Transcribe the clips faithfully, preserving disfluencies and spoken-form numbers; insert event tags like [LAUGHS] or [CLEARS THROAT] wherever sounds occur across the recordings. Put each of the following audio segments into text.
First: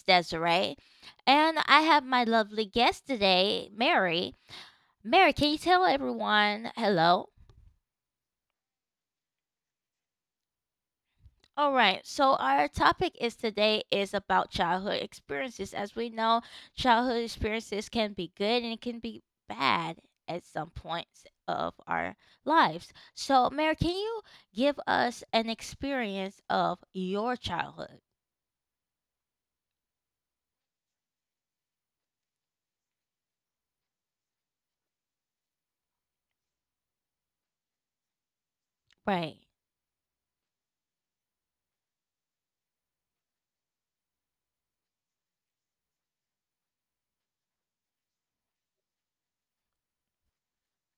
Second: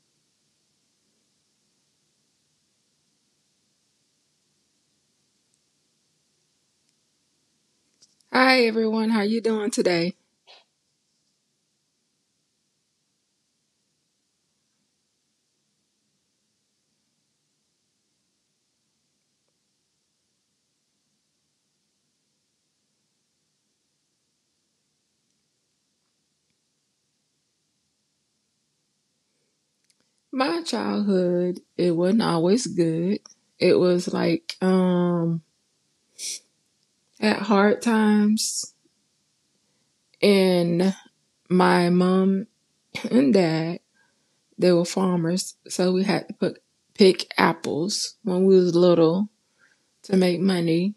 Desiree. And I have my lovely guest today, Mary. Mary, can you tell everyone hello? Hi everyone, how you doing today? All right, so our topic is today is about childhood experiences. As we know, childhood experiences can be good and it can be bad at some points of our lives. So, Mary, can you give us an experience of your childhood? My childhood, it wasn't always good. It was like um at hard times. Right. And my mom and dad, they were farmers, so we had to put, pick apples when we was little to make money.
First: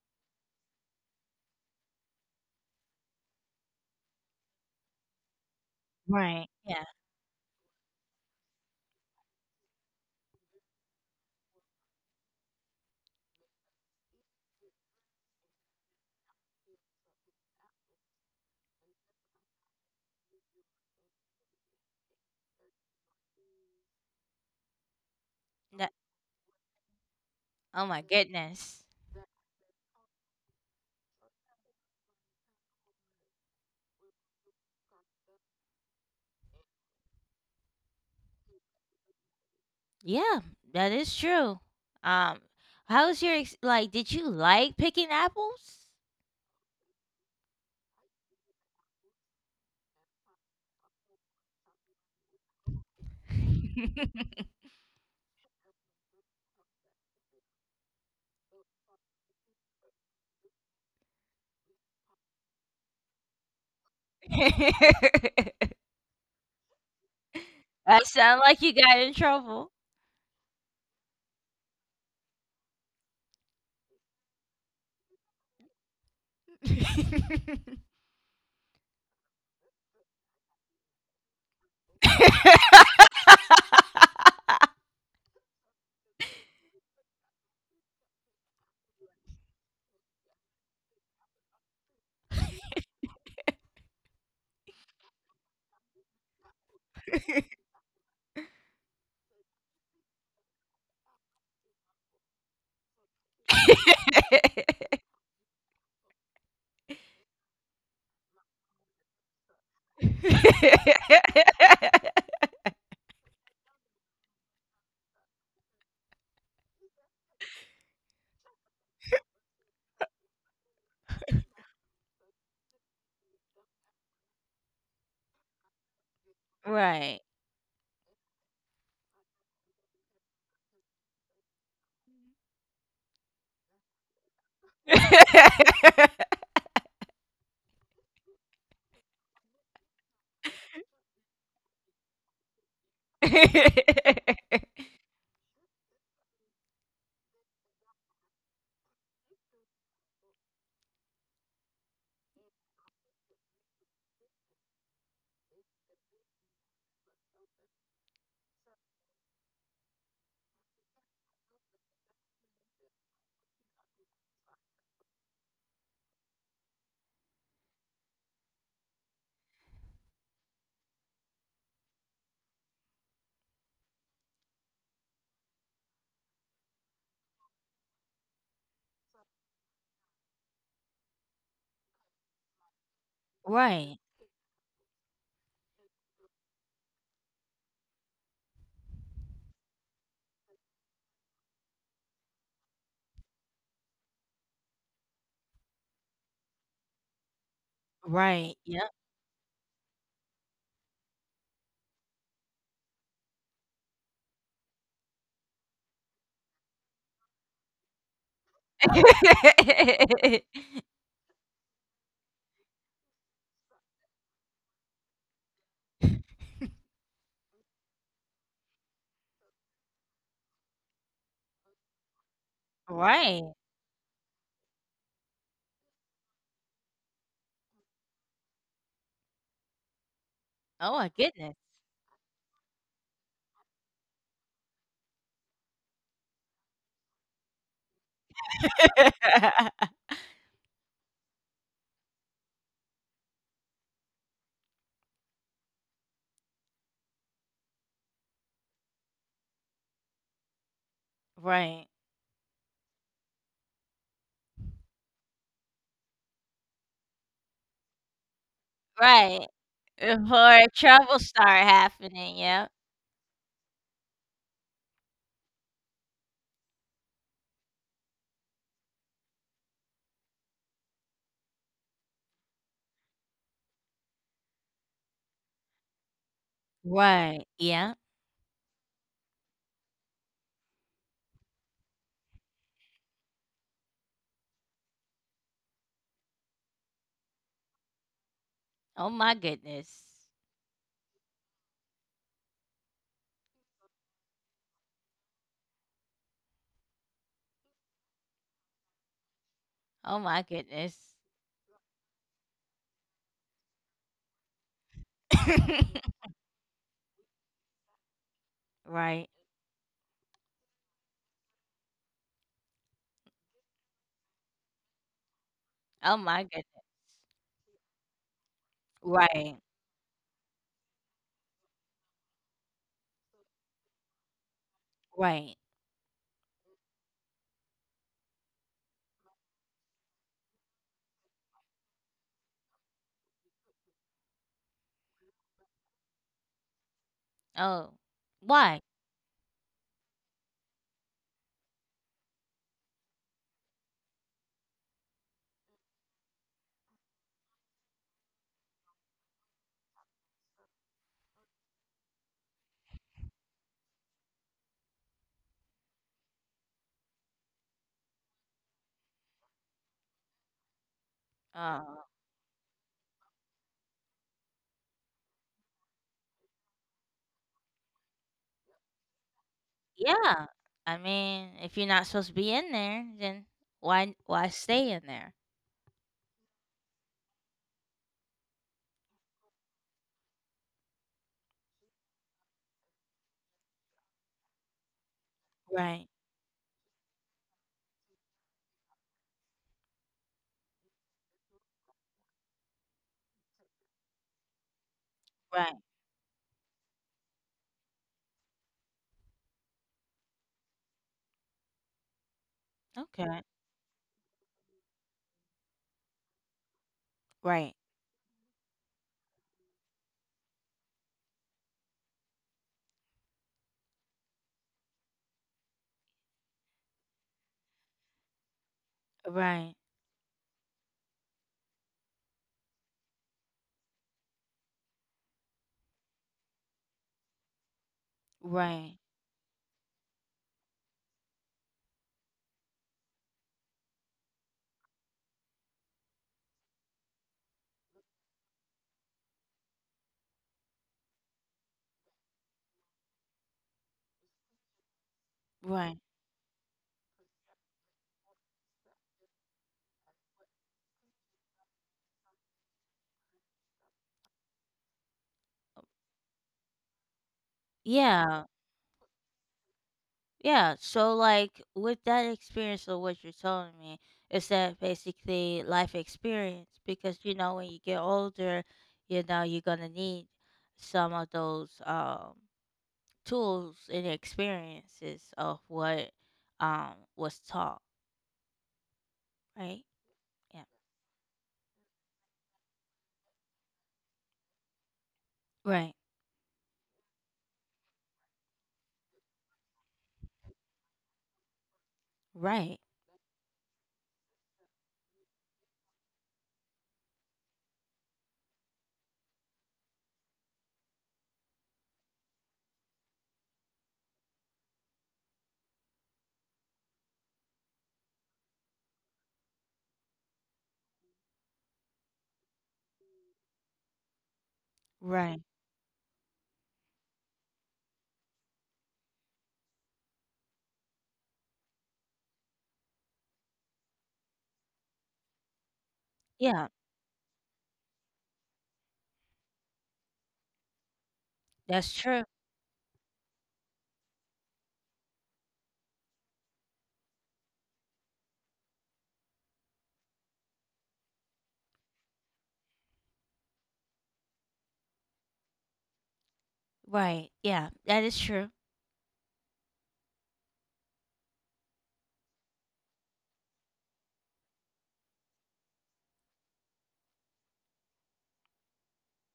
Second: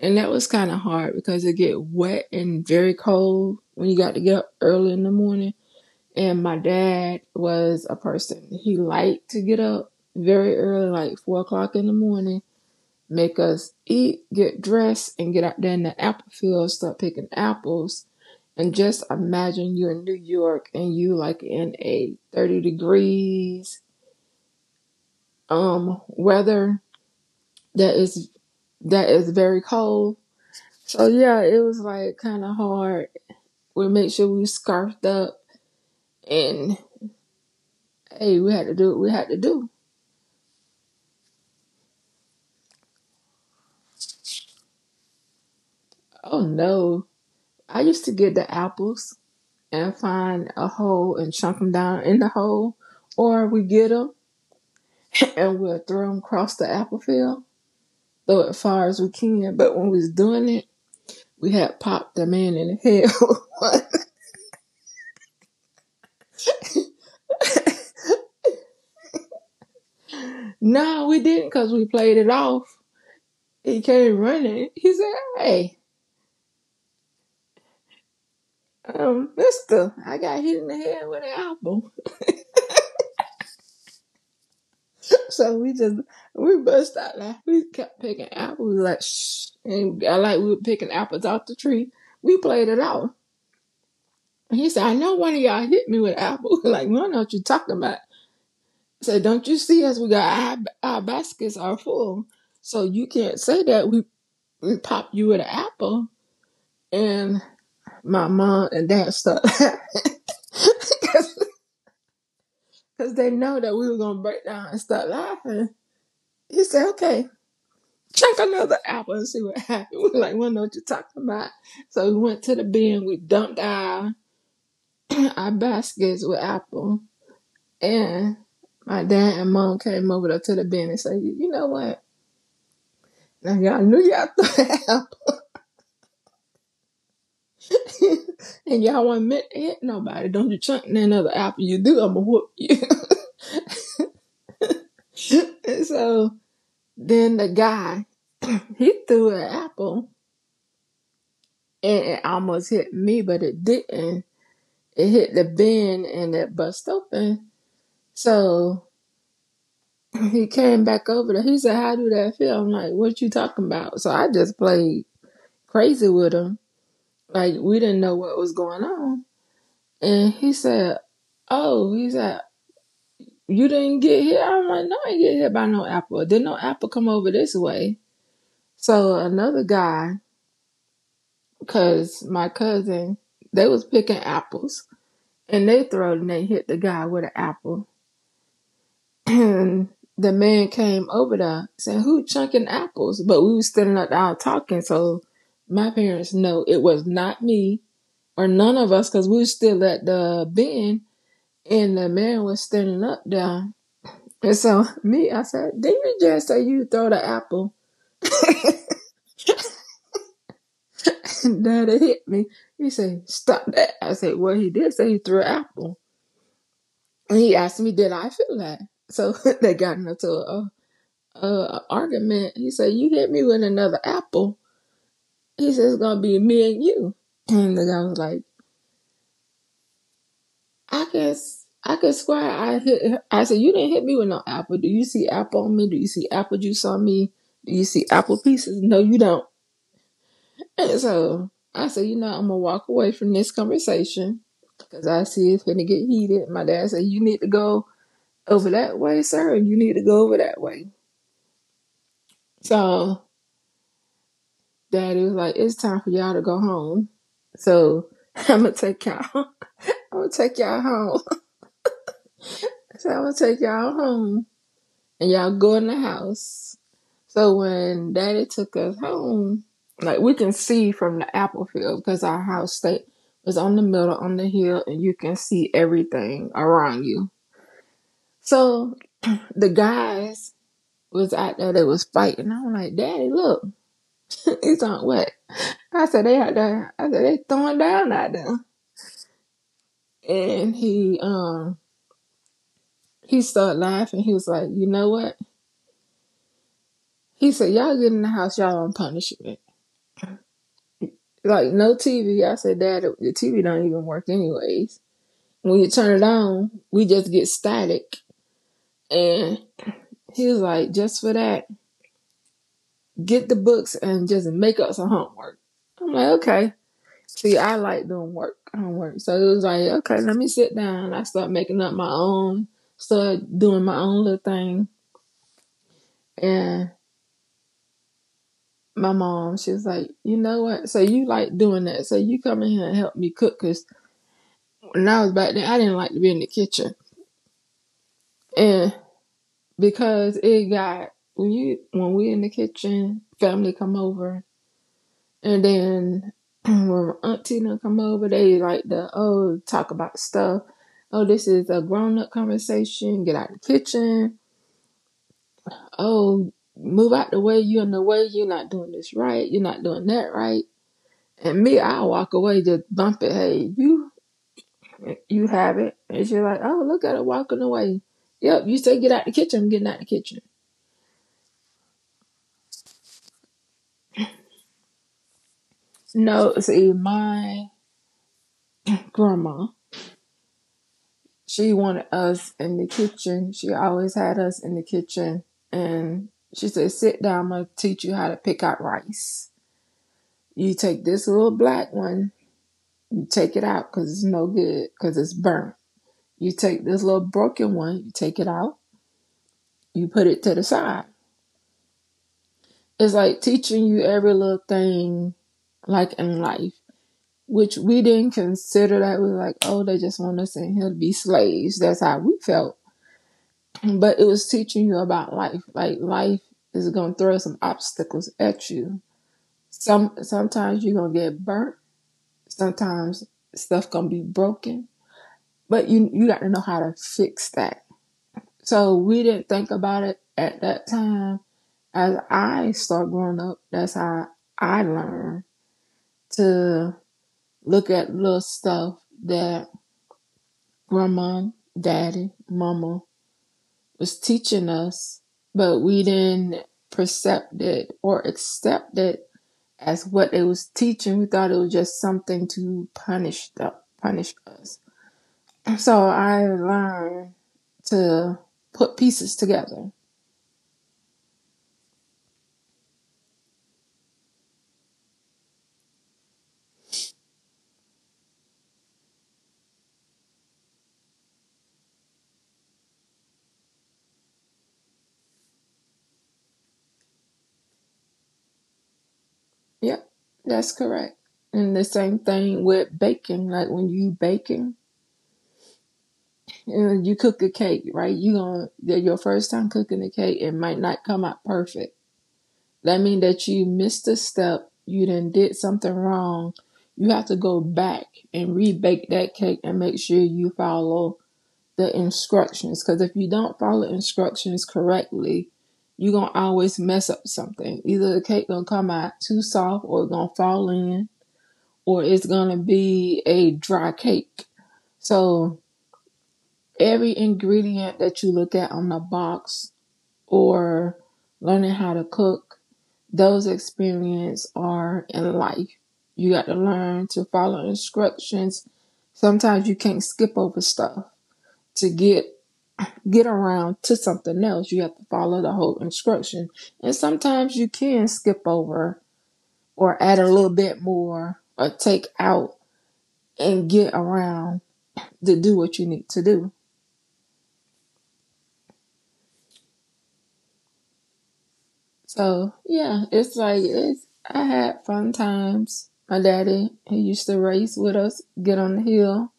And that was kind of hard because it get wet and very cold when you got to get up early in the morning. And Right. my Yeah. dad was a person. He liked to get up very early, like four o'clock in the morning, make us eat, get dressed, and get out there in the apple field, start picking apples. And just imagine you're in New York and you like in a thirty degrees That, um weather. oh that my is goodness. that is very cold. So yeah, it was like kind of hard. We made sure we scarfed up and hey, we had to do what we had to do. Yeah, that is true. Um, How's your ex- like? Did you like picking apples? Oh no, I used to get the apples and find a hole and chunk them down in the hole, or we get them [LAUGHS] and we'll throw them across the apple field, throw it far as we can. But when we was doing it, we had popped the man in the head. [LAUGHS] That sound like you got in trouble. No, we didn't because we played it off. He came running. He said, "Hey, um, Mister, I got hit in the head with an apple." So we just we bust out like we kept picking apples like shh, and I like we were picking apples off the tree. We played it off. And he said, "I know one of y'all hit me with an apple." [LAUGHS] Like, we don't know what you are talking about. I said, "Don't you see us? We got our, our baskets are full, so you can't say that we we popped you with an apple." And my mom and dad started laughing [LAUGHS] because [LAUGHS] they know that we were gonna break down and start laughing. He said, "Okay. Chunk another apple and see what [LAUGHS] happened." We're like, we don't know what you're talking about. So we went to the bin, we dumped our [CLEARS THROAT] our baskets with apple. Right. And my dad and mom came over to the bin and said, you know what? Now y'all knew y'all [LAUGHS] threw an apple [LAUGHS] and y'all wasn't meant to hit nobody. Don't you chunk another apple. You do, I'ma whoop you. [LAUGHS] [LAUGHS] And so then the guy, he threw an apple and it almost hit me, but it didn't. It hit the bin and it bust open. So he came back over there. He said, "How do that feel?" I'm like, "What you talking about?" So I just played crazy with him. Like, we didn't know what was going on. And he said, "Oh," he said, "you didn't get hit?" I'm like, "No, I didn't get hit by no apple. Didn't no apple come over this way?" So another guy, because my cousin, they was Right. picking apples and they throw and they hit the guy with an apple. [CLEARS THROAT] And the man came over there saying, "Who chunking apples?" But we was standing up out talking. So my parents know it was not me or Right. none Yep. of us because we was still at the bin and the man was standing up there. And so [LAUGHS] me, I said, "Did you just say you throw the apple?" [LAUGHS] [LAUGHS] And daddy hit me. He said, "Stop that." I said, "Well, he did say he threw an apple. And he asked me, did I feel that?" So [LAUGHS] they got into a, a, a argument. He said, "You hit me Right. with another apple." He says, "It's gonna be me and you." And the guy was like, Oh "I my goodness. guess I could swear I hit her." I said, "You didn't hit me with no apple. Do you see apple on me? Do you see apple juice on me? Do you see apple pieces? No, you don't." [LAUGHS] And so I said, you know, I'm gonna walk away from this conversation because I see it's gonna get heated. My dad said, "You need to go over that way, sir, and you need to go over that way." Right. So daddy was like, "It's time for y'all to go home." So [LAUGHS] I'm gonna take y'all [LAUGHS] Right. I'm gonna take Before y'all trouble home. start happening, yeah. So I'm gonna take y'all home and y'all go in the house. So when daddy took us home, like we can see from the apple field because our house stay was on the middle on the hill and you can see everything around you. Right. Yeah. So the guys was out there that was fighting. I'm like, "Daddy, look, [LAUGHS] it's on what?" I said, "They out there." I said, "They throwing down out there." Oh my goodness. And he um he started laughing. He was like, "You know what?" He said, "Y'all get in the house, y'all on punishment. Oh my goodness. Like no T V" I said, "Dad, the T V don't even work anyways. When you turn [LAUGHS] it on, we just get static." Right. And he was like, "Just for that, get the books and just make up some homework." I'm Oh like, my "Okay." goodness. See, I like doing work homework. So it Right. was like, okay, let me sit down. I start making up my own, start doing my own little thing. Right. And my mom, she was like, "You know what? So you like doing that. So you come in here and help me cook." Cause when I was back then, I didn't like to be in the kitchen. Oh. Why? And because it got when you when we in the kitchen, family come over, and then [CLEARS THROAT] when auntie done come over, they like the oh talk about stuff. Oh, this is a grown up conversation. Get out of the kitchen. Oh, move out the way. You're in the way. You're not doing this right. You're not doing that right. And me, I Oh. walk away, just bump it. Hey, you, you have it. And she's like, oh, look at her walking away. Yep, you say get out the kitchen. I'm getting out the kitchen. Yeah. I mean, if you're not supposed to be in there, then why why stay in there? No, see, my grandma. She wanted us in the kitchen. She always had us in the kitchen. Right. And she said, "Sit down, I'm going to teach you how to pick out rice. You take this little black one, you take it out because it's no good, because it's burnt. Right. You take this little broken one, you take it out, you put it to the side." It's like Okay. teaching you every little thing, like in life, Right. which we didn't consider that. We were like, oh, they just want us in here to be slaves. That's how we felt. But it was teaching you about life. Like life is gonna throw some obstacles at you. Right. Some sometimes you're gonna get burnt. Sometimes stuff gonna be broken. But you you got to know how to fix that. So Right. we didn't think about it at that time. As I start growing up, that's how I learned to look at little stuff that grandma, daddy, mama was teaching us, but Right. we didn't percept it or accept it as what it was teaching. We thought it was just something to punish the punish us. So I learned to Yeah. put pieces together. Yeah, so like with that experience of what you're telling me, is that basically life experience? Because you know when you get older, you know you're gonna need some of those um tools and experiences of what um was taught, right? Yep, Yeah. that's correct. And the same thing with baking. Like when you baking, Right. and you cook a cake, right? You gonna your first time cooking a cake, it might not come out perfect. Right. That means that you missed a step, you done did something wrong. You have to go back and rebake that cake and make sure you follow the instructions. Because if you don't follow instructions correctly, you're gonna always mess up something. Either the cake gonna come out too soft or it's gonna fall in, or it's gonna be a dry cake. Right. So every ingredient that you look at on the box or learning how to cook, those experiences are in life. You got to Yeah, learn to follow instructions. Sometimes you can't skip over stuff to that's true. get get around to something else. You have to follow the whole instruction. And sometimes you can skip over or add a little bit more or take out and get around to do what you need to do. Right. Yeah, that is true. So yeah, it's like it's I had fun times. My daddy, he used to race with us, get on the hill.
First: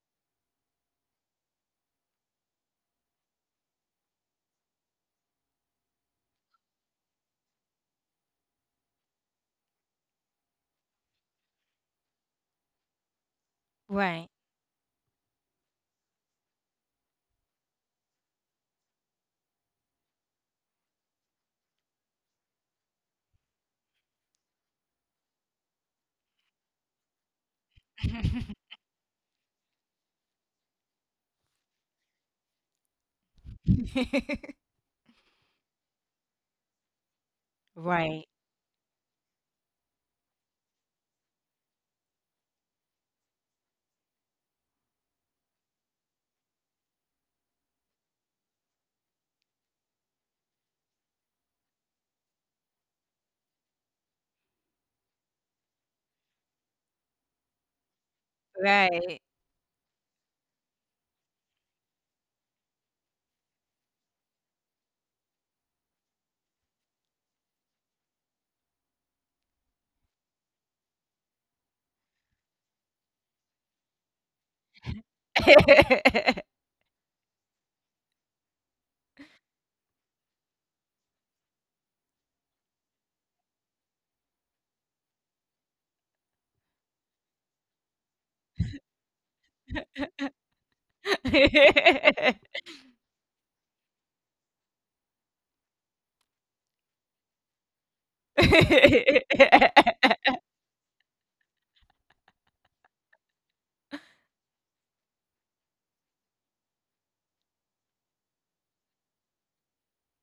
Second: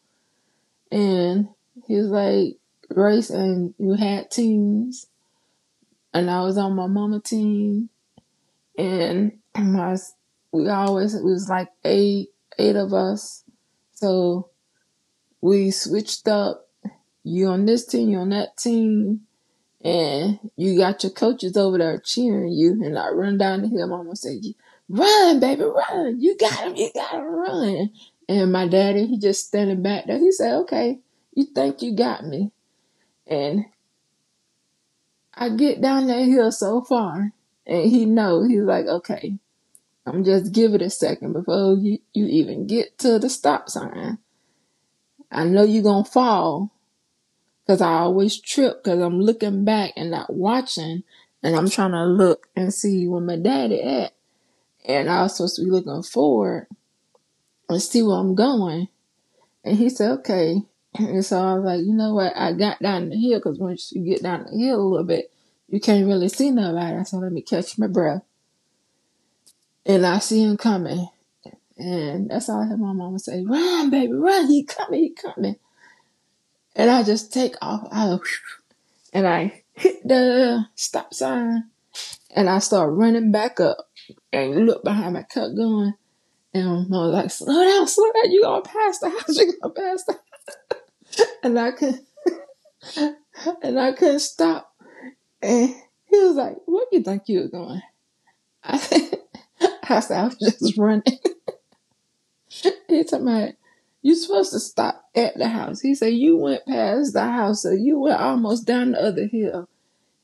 And he was like, "Race," and you had teams. And I was on my mama team. And [CLEARS THROAT] my, we always, it was like eight, eight of us. Right. So we switched up. You on this team, you on that team. And you got your coaches over there cheering you. And I run down the hill. Mama said, "Run, baby, run. You got him. You got to run." And my [LAUGHS] daddy, he just standing back there. He said, "Okay, you think you got me." And [LAUGHS] I get down that hill so far, and he Right. knows he's like, okay, I'm just give it a second before you, you even get to the stop sign. I know you gonna fall because I always trip because I'm looking back and not watching, and I'm trying to look and see where my daddy at, and I was supposed to be looking forward and see where I'm going. Right. And he said, okay. And so I was like, you know what? I got down the hill because once you get down the hill a little bit, you can't really see nobody. So let me catch my breath. And I see him coming. And that's all I heard my mama say, run, baby, run, he coming, he coming. [LAUGHS] And I just take off out and I hit the stop sign and I start running back up and look behind my cut going. And I was like, slow down, slow down, you gonna pass the house, [LAUGHS] you gonna pass the house. And I could [LAUGHS] not and I couldn't stop. And he was like, where you think you were going? I said, [LAUGHS] I was just running. [LAUGHS] He talking about you supposed to stop at the house. He said you went past the house, so you went almost down the other hill.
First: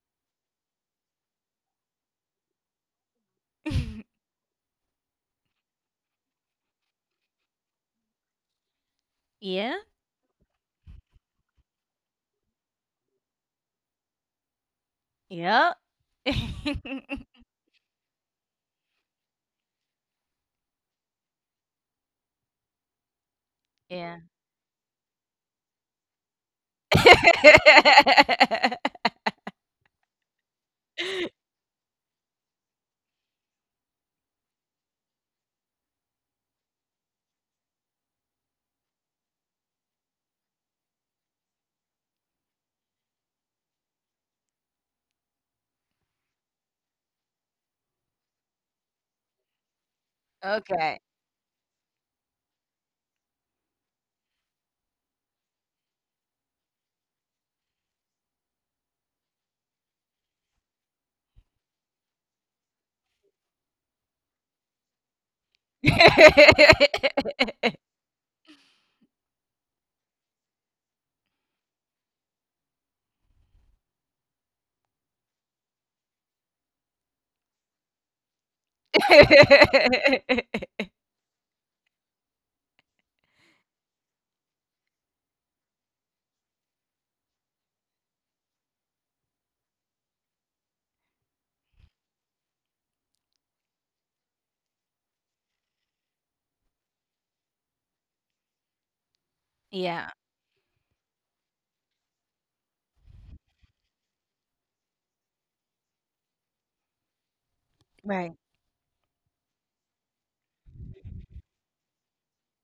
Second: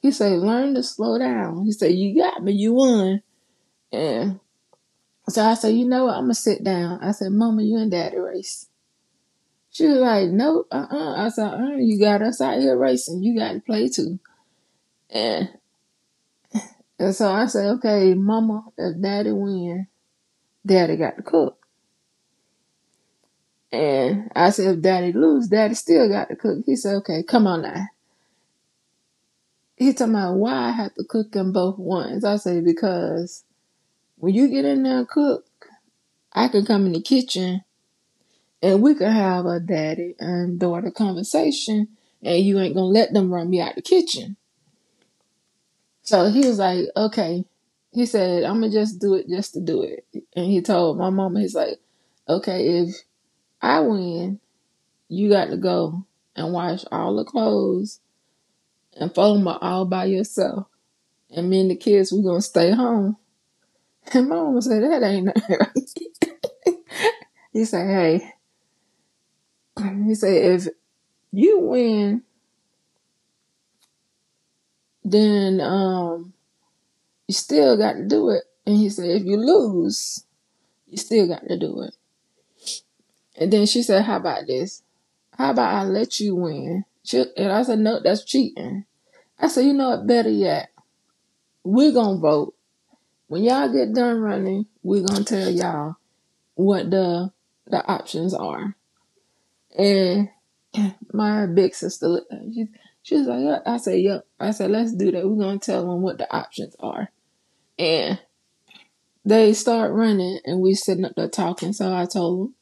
He said learn to slow down. He said you got me, you won. And so I said, you know what, I'm gonna sit down. I said, Mama, you and Daddy race. Yeah. She was like, nope, uh uh. I said, uh, you got us out here racing. You got to play too. And Yep. and so [LAUGHS] I said, okay, Mama, if Daddy win, Daddy got to cook. Yeah. And I said, if Daddy lose, Daddy still got to cook. He said, okay, come on now. [LAUGHS] He talking about why I have to cook them both once. I say because when you get in there and cook, I can come in the kitchen and we can have a daddy and daughter conversation, and you ain't gonna let them run me out the kitchen. So he was like, okay. He said, I'm gonna just do it just to do it. And he told Okay. my mama, he's like, okay, if I win, you got to go and wash all the clothes and fold them all by yourself. And me and the kids, we're gonna stay home. And my mama said, that ain't nothing. [LAUGHS] He said, hey, [LAUGHS] he said, if you win, then um, you still got to do it. And he said, if you lose, [LAUGHS] you still got to do it. And then she said, how about this? How about I let you win? She- And I said, no, that's cheating. I said, you know what? Better yet, we're going to vote. When y'all get done running, we're going to tell y'all what the the options are. Yeah. And my big sister looked at She, she was like, "Yeah." I said, yep. I said, let's do that. We're going to tell them what the options are. And Right. they start running and we sitting up there talking. So I told them,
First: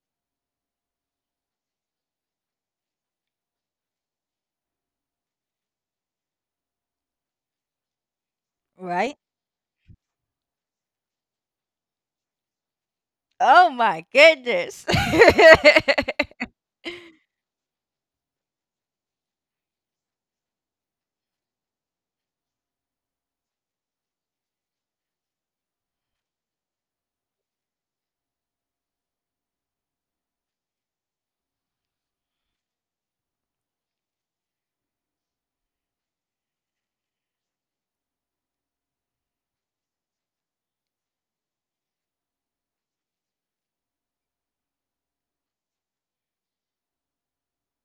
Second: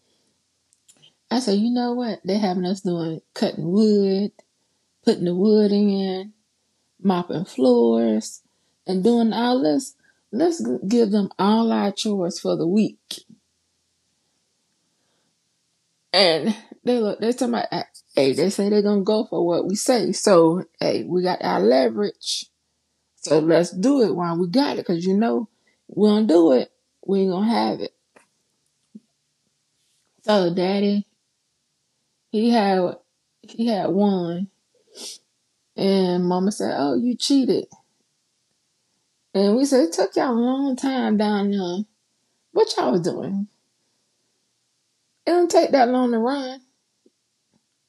I said, you know what? They having us doing cutting wood, putting the wood in, mopping floors, and Right? doing all this. Let's give them all our chores for the week. Oh my goodness. And they look, they talking about, hey, they say they're going to go for what we say. So, hey, we got our leverage. So let's do it while we got it, cause you know we don't do it, we ain't gonna have it. So daddy, he had he had one, and mama said, "Oh, you cheated," and we said, "It took y'all a long time down there. What y'all was doing? It don't take that long to run.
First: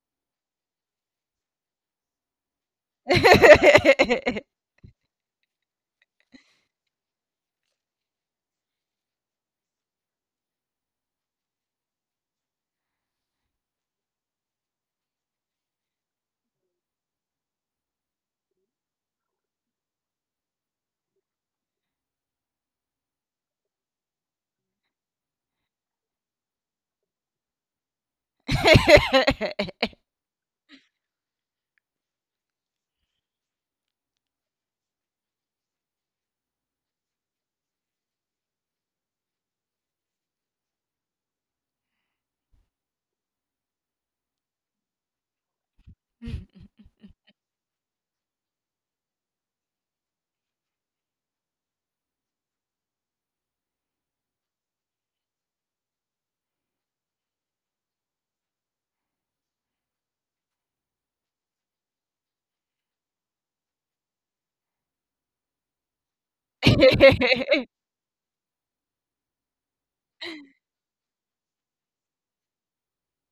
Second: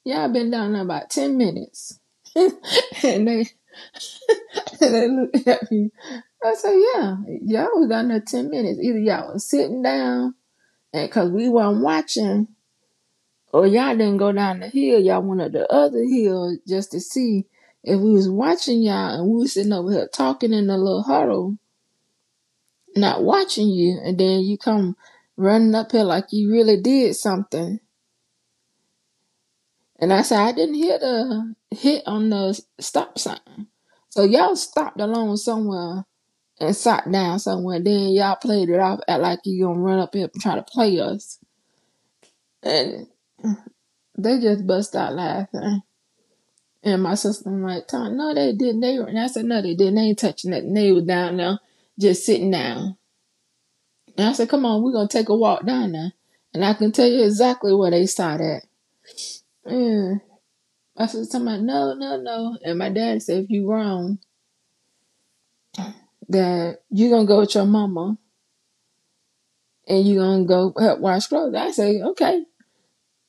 Y'all been down there about ten minutes." [LAUGHS] and they and they looked at me. I said, "Yeah, y'all was down there ten minutes. Either y'all was sitting down, and cause we weren't watching." Oh, y'all didn't go down the hill. Y'all went up the other hill just to see if we was watching y'all and we was sitting over here talking in a little huddle, not watching you. And then you come running up here like you really did something. [LAUGHS] And I said, I didn't hear the hit on the stop sign. So y'all stopped along somewhere and sat down somewhere. Then y'all played it off, act like you gonna run up here and try to play us. And they just bust out laughing. And my sister I'm like, Tom, no, they didn't. They were, and I said, no, they didn't. They ain't touching nothing. They was down there just sitting down. And I said, come on, we're going to take a walk down there. And I can tell you exactly where they started at. And I said, somebody, no, no, no. And my dad said, if you wrong, that you're going to go with your mama and you're going to go help wash clothes. I say, okay.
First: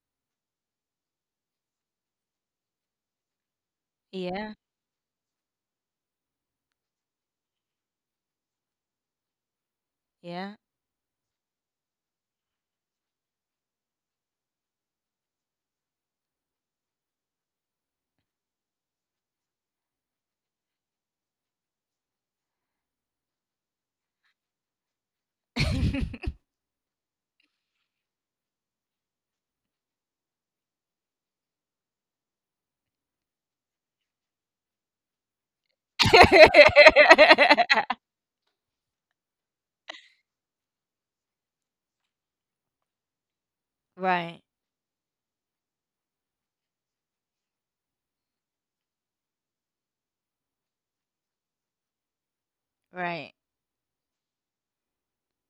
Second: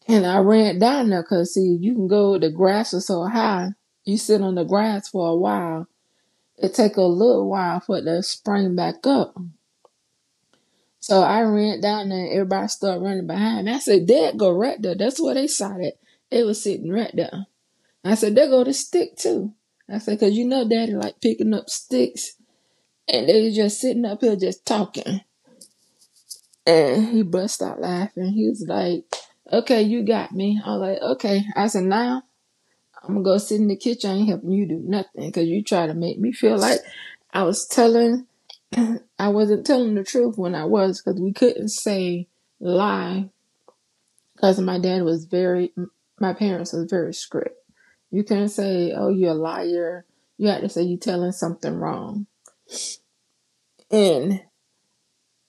And I ran down there because, see, you can go, the grass was so high. You sit Yeah. on the grass for a while. It take a little while for it to spring back up. Yeah. So I ran down there and everybody started running behind me. I said, there go right there. That's where they saw it. They was sitting right there. I said, there go the stick too. I said, cause you know daddy like picking up sticks and they was just sitting up here just talking. And he bust out laughing. He was like, okay, you got me. I was like, okay. I said, now I'm gonna go sit in the kitchen. I ain't helping you do nothing because you try to make me feel like I was [LAUGHS] telling I wasn't telling the truth when I was because we couldn't say lie Right. because my dad was very my parents was very strict. You couldn't say oh you're a liar, you had to say you telling something wrong. Right, And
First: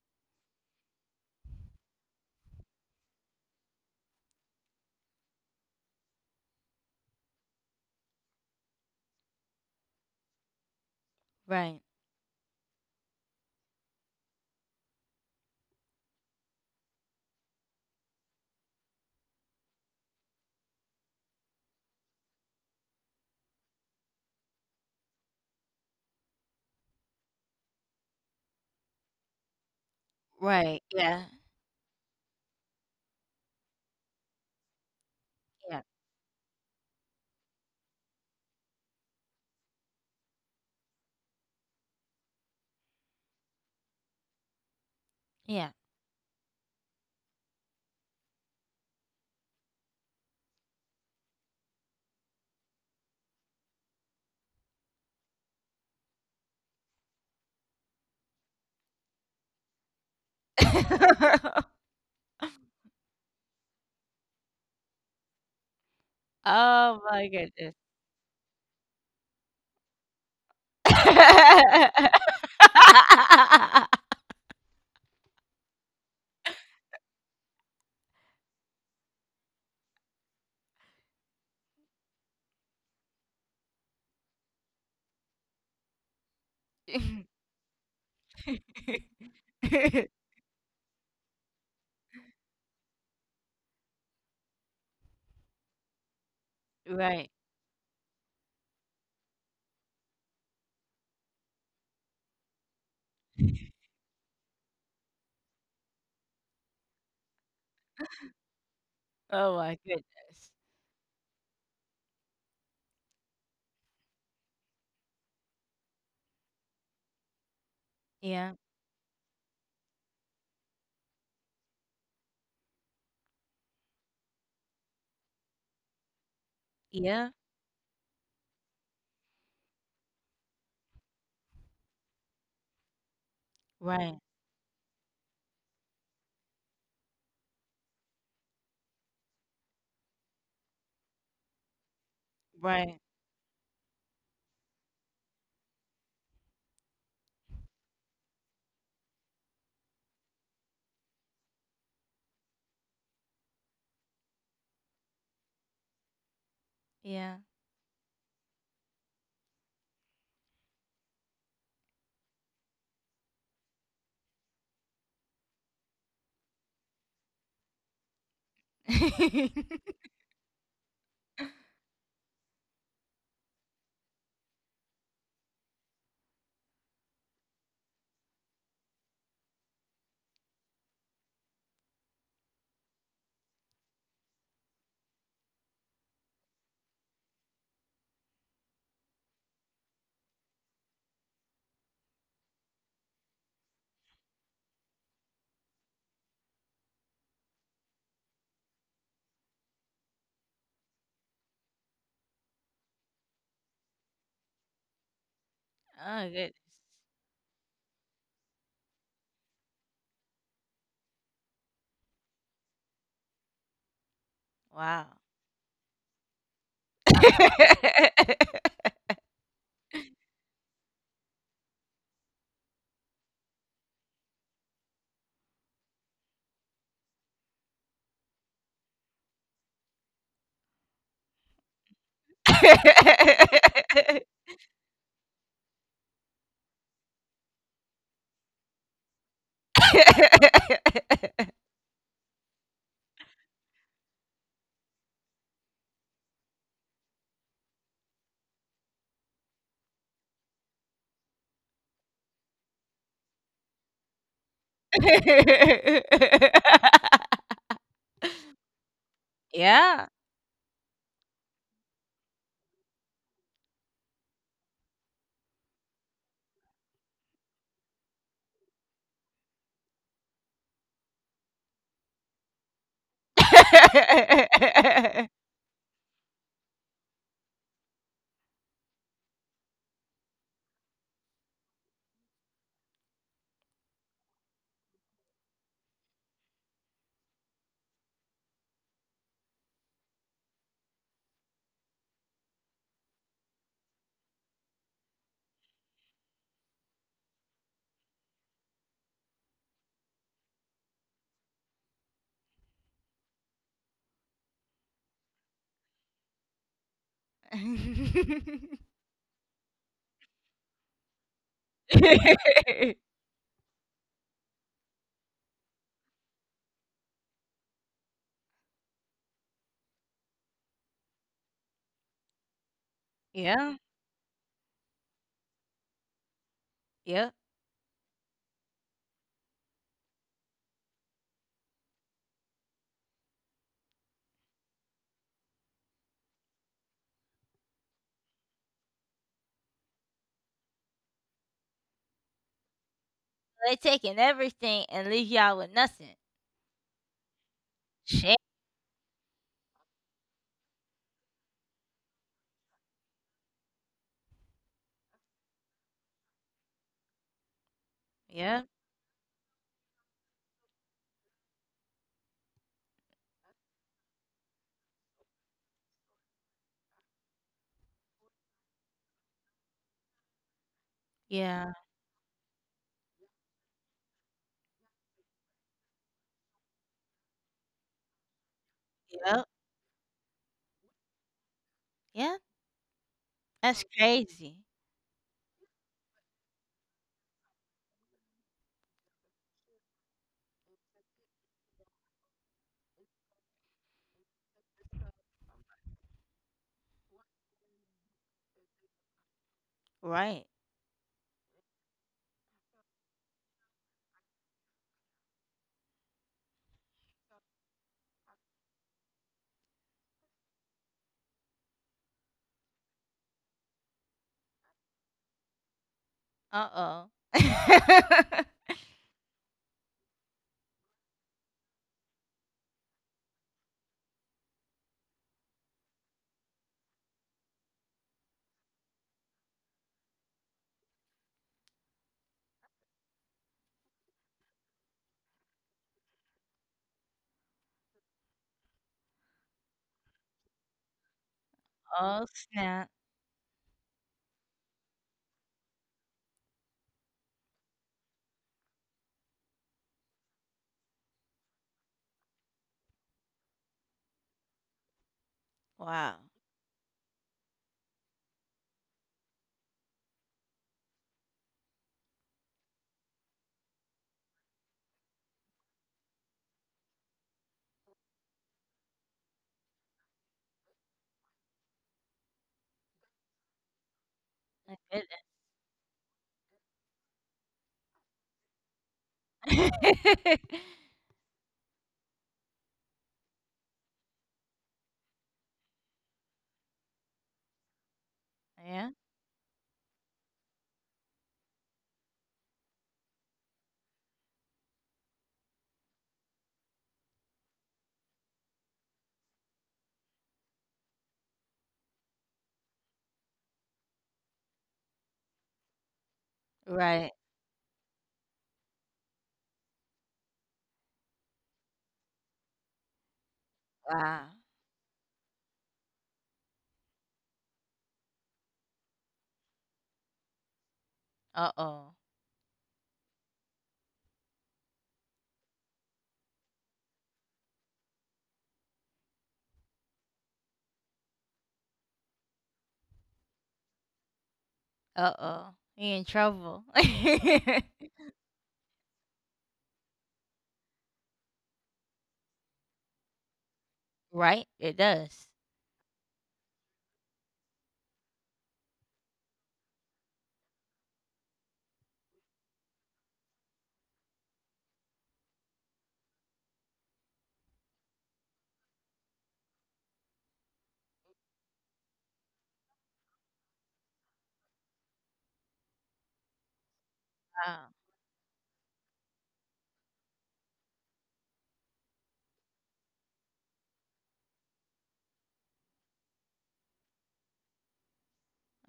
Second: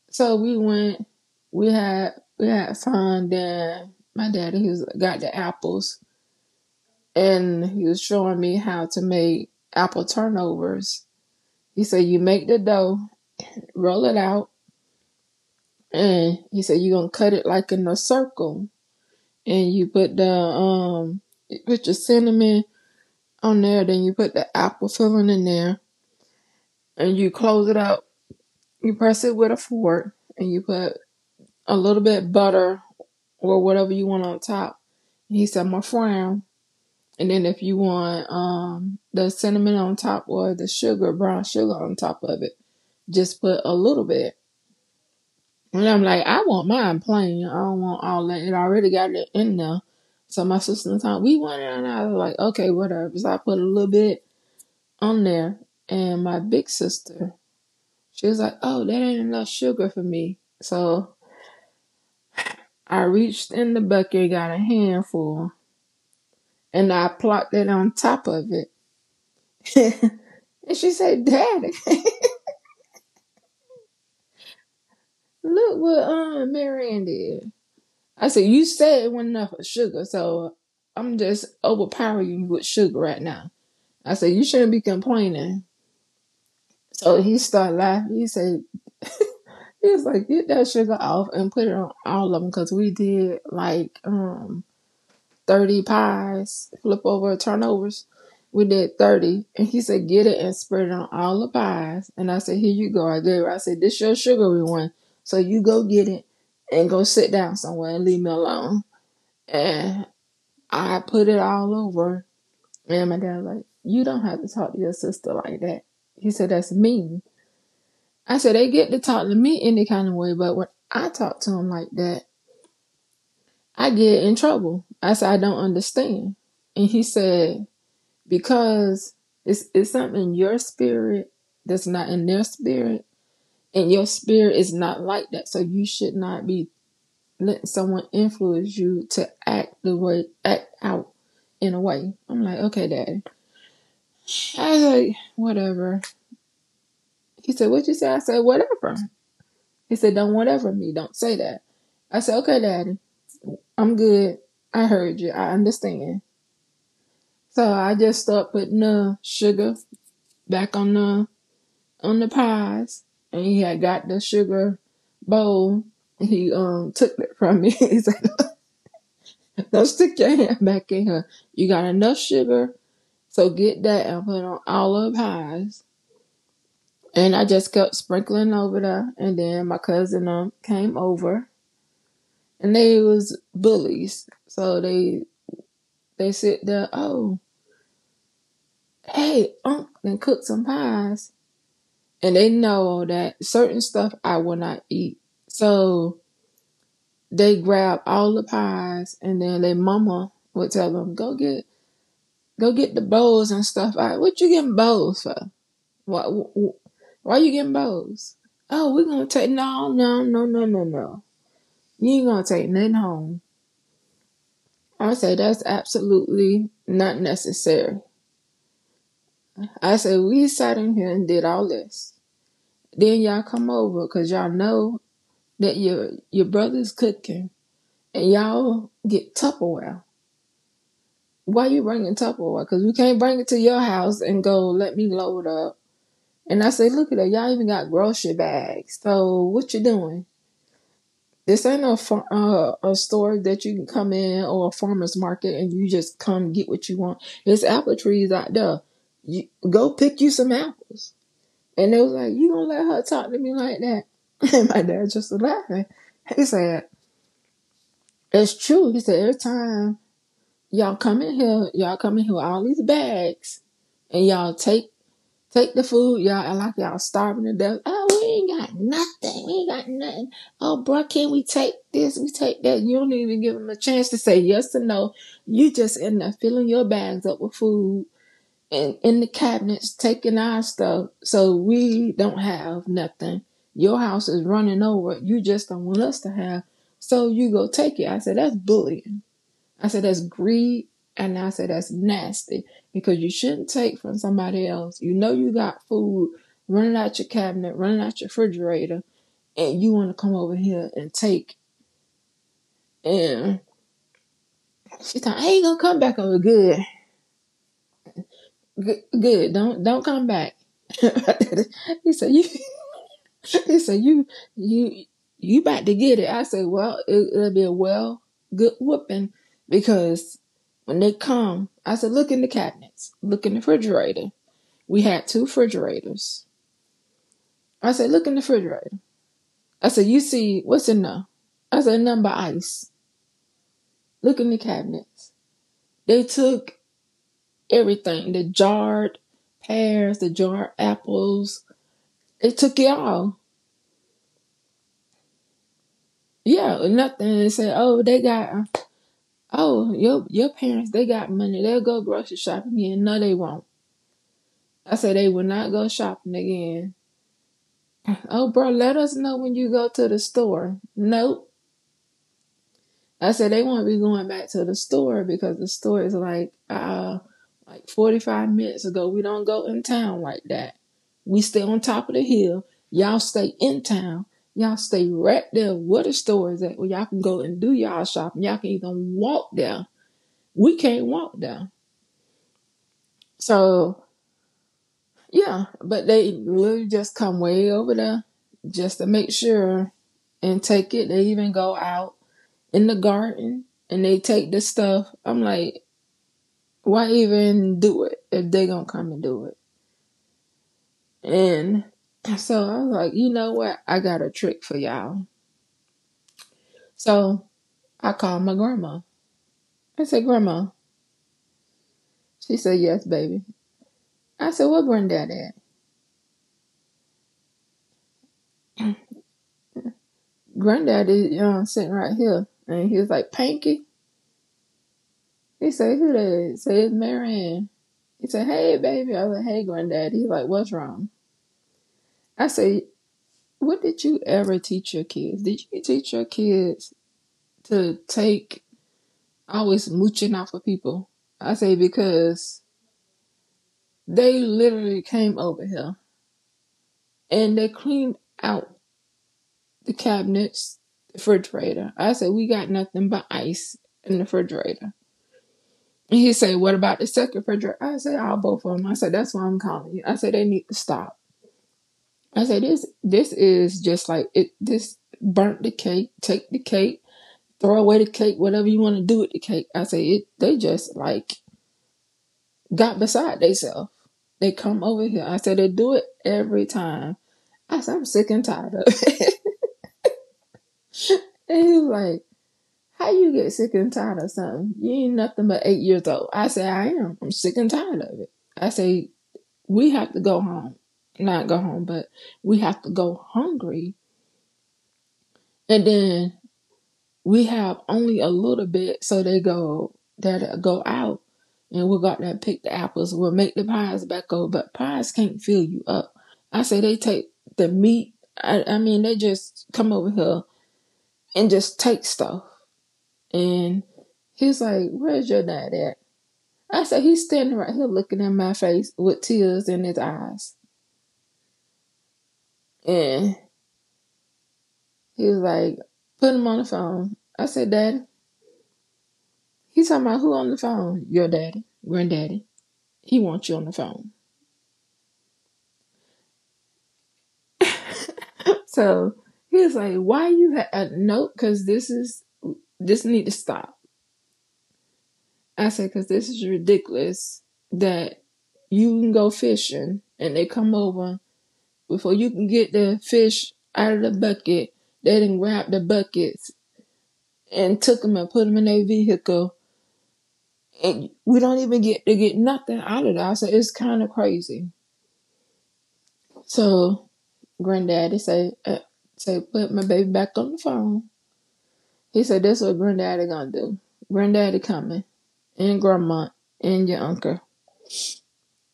so we went we had we had fun. Then my daddy he was got the apples and he was showing me how to make apple turnovers. right, He said you make the dough, roll it out, and he said you're gonna cut it like in a circle, and you put the um put your cinnamon on there. Then you put the apple filling in there and you close it up. You press it with a fork and you right, put yeah, a little bit butter or whatever you want on top. And he said, my yeah, frown. And then if you want um, the cinnamon on top or the sugar, brown sugar on top of it, just put a little bit. yeah. And I'm like, I want mine plain. I don't want all that. It already got it in there. So my sister and I, we went in and I was like, okay, whatever. So I put a little bit on there. And my big sister, she was like, oh, that ain't enough sugar for me. So [LAUGHS] I reached in the bucket and got a handful and Oh I my plopped it goodness. on top of it. And she said, Daddy, [LAUGHS] look what um Marianne did. I said, you said it wasn't enough sugar, so I'm just overpowering you with sugar right now. I said, you shouldn't be complaining. So he started laughing. He said, he was like, get that sugar off and put it on all of them because we did like um thirty pies, flip Right. over turnovers. We did thirty. And he said, get it and spread it on all the pies. And I said, here you go. I gave her, I said, this your sugary one. So you go get it and go sit down somewhere and leave me alone. Oh my And goodness. I put it all over. And my dad was like, you don't have to talk to your sister like that. He said, that's mean. I said, Yeah, they get to talk to me any kind of way. But when I talk to them like that, I get in trouble. I said, I don't understand. And he yeah, said, because it's it's something in your spirit that's not in their spirit, and your right, spirit is not like that. So you should not be letting someone influence you to act the way act out in a way. I'm like, okay, right, daddy. I was like, whatever. He said, what you say? I said, whatever. He said, don't whatever me. Don't say that. I said, okay, daddy. I'm good. I heard you. I understand. yeah. So I just start putting the sugar back on the on the pies, and he had got the sugar bowl. He um took it from me. [LAUGHS] he said, [LAUGHS] "Don't stick your hand back in her. You got enough sugar, so get that and put on all of pies." And I just kept sprinkling over there. And then my cousin um came over, and they was bullies, so they they sit there. Oh, hey, um, and cook some pies, and they know that certain stuff I will not eat. So they grab all the pies, and then their mama would tell them, "Go get go get the bowls and stuff." All right, what you getting bowls for? why, Oh goodness. why are you getting bowls? "Oh, we're gonna take." No, no, no, no, no, no, you ain't gonna take nothing home. I Wow. say, "That's absolutely not necessary." I say, "We sat in here and did all this, then y'all come over because y'all know that your your brother's cooking, and y'all get Tupperware. Why you bringing Tupperware? Because we can't bring it to your house and [LAUGHS] go, let me load up." And I say, "Look at that. Y'all even got grocery bags. So what you doing? This ain't a, uh, a store that you can come in, or a farmer's market, and you just come get what you want. There's apple trees out there. You, go pick you some apples." And they was like, "You gonna let her talk to me like that?" [LAUGHS] And my dad just was laughing. He said, [LAUGHS] "It's true." He said, "Every time Yeah. y'all come in here, y'all come in here with all these bags, and y'all take." Take the food, y'all. I like y'all starving to death. "Oh, we ain't got nothing. We ain't got nothing. Oh, bro, can we take this? We take that." You don't even give them a chance to say yes or no. [LAUGHS] You just end up filling your bags up with food, and in the cabinets, taking our stuff. "So we don't have nothing. Your house is running over. You just don't want us to have. So you go take it." I said, "That's bullying." I said, "That's greed." And I said, "That's nasty, because you shouldn't take from somebody else. You know you got food running out your cabinet, running out your refrigerator, and you want to come over here and take." And she thought, I ain't gonna come back over. Good. Good, good. Don't don't come back. [LAUGHS] He said, "You" he said you you you about to get it." I said, "Well, it, it'll be a well good whooping, because when they come," I said, "look in the cabinets, look in the Yeah. refrigerator." We had two refrigerators. Yeah. I said, "Look in the refrigerator." I said, "You see what's in there?" I said, "Nothing but ice. Look in the cabinets." They took everything, the jarred pears, the jarred apples. They took it all. They taking everything and leave y'all with nothing. Yeah, nothing. They said, "Oh, they Shit. got," oh, your your parents, they got money. They'll go grocery shopping again. No, they won't. I said, "They will not go shopping again." "Oh, bro, Yeah. let us know when you go to the store." Nope. I said, "They won't be going back to the store because the store is like uh like forty five minutes ago. We don't go in town like that. We stay Yeah. on top of the hill. Y'all stay in town. Y'all stay right there where the store is at, where y'all can go and do y'all shopping. Y'all can even Yep. walk down. We can't walk down." Yeah. That's So crazy. yeah, but they literally just come way over there just to make sure and take it. They even go out in the garden and they take the stuff. I'm like, why even do it if they gonna come and do it? Right. And so I was like, you know what? I got a trick for y'all. So I called my grandma. I said, "Grandma." She said, "Yes, baby." I said, "What granddad at?" Uh oh. [LAUGHS] "Granddad is uh, sitting right here." And he was like, "Pinky." He said, "Who that is?" He said, "It's Marianne." He said, "Hey, baby." I was like, "Hey, granddad." He's like, "What's wrong?" I said, "What did you ever teach your kids? Did you teach your kids to take, always mooching off of people. I say, Oh because snap. they literally came over here and they cleaned out the cabinets, the refrigerator." I said, "We got nothing but ice in the refrigerator." Wow. And he said, "What about the second refrigerator?" I said, "I'll both of them." I said, "That's why I'm calling you." I said, "They need to stop." I said, "This this is just like it. This burnt the cake, take the cake, throw away the cake, whatever you want to do with the cake." I said, "It they just like got beside themselves. They I come over get here." I said, "They do it every time." I said, "I'm sick and tired of it." it. [LAUGHS] [LAUGHS] And he was like, "How you get sick and tired of something? You ain't nothing but eight years old." I said, "I am. I'm sick and tired of it." I Yeah. say, "We have to go home, not go home, but we have to go hungry, and then we have only a little bit, so they go that uh, go out, and we'll go out there and pick the apples, we'll make the pies back over, but pies can't fill you up." I say, "They Right. take the meat. i, I mean, they just come over here and just take stuff." And Wow. he's like, "Where's your dad at?" I said, "He's standing right here looking at my face with tears in his eyes." Uh oh. And he was like, "Put him on the phone." I said, "Daddy." He's talking about, "Who on the phone?" "Your daddy, granddaddy, he wants you on the phone." Uh oh. He in trouble. [LAUGHS] So he was like, "Why you have a note? Because this is, this need to stop." Right? It does. I said, "Because this is ridiculous, that you can go fishing and they come over before you can get the fish out of the bucket. They didn't grab the buckets and took them and put them in their vehicle. And we don't even get to get nothing out of that. So it's kind of crazy." So Wow. granddaddy said, uh, say, "Put my baby back on the phone." He said, "That's what granddaddy gonna do. Granddaddy coming, and grandma, and your uncle."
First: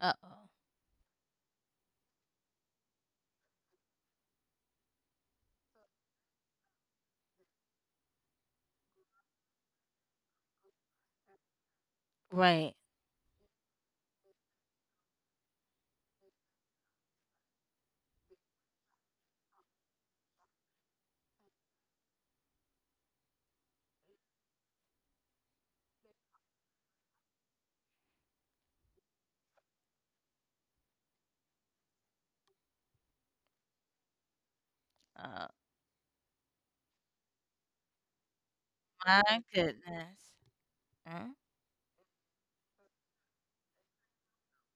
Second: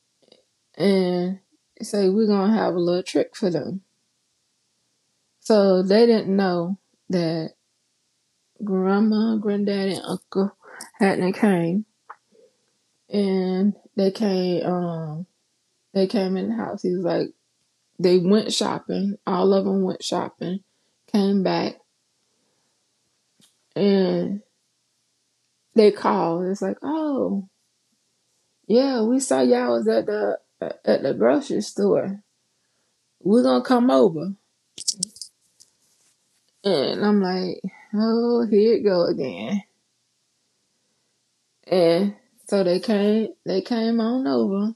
Uh oh. And he said, "We're gonna have a little trick for them." So they didn't know that grandma, granddaddy, and uncle hadn't came, Right. and they came um they came in the house. He was like, they went shopping. All of them went shopping, came back, and they called. It's like, "Oh yeah, we saw y'all was at the at the grocery store. We're gonna come over." Oh, And I'm like, oh, here it go my again. goodness. Mm. And so they came, they came on over,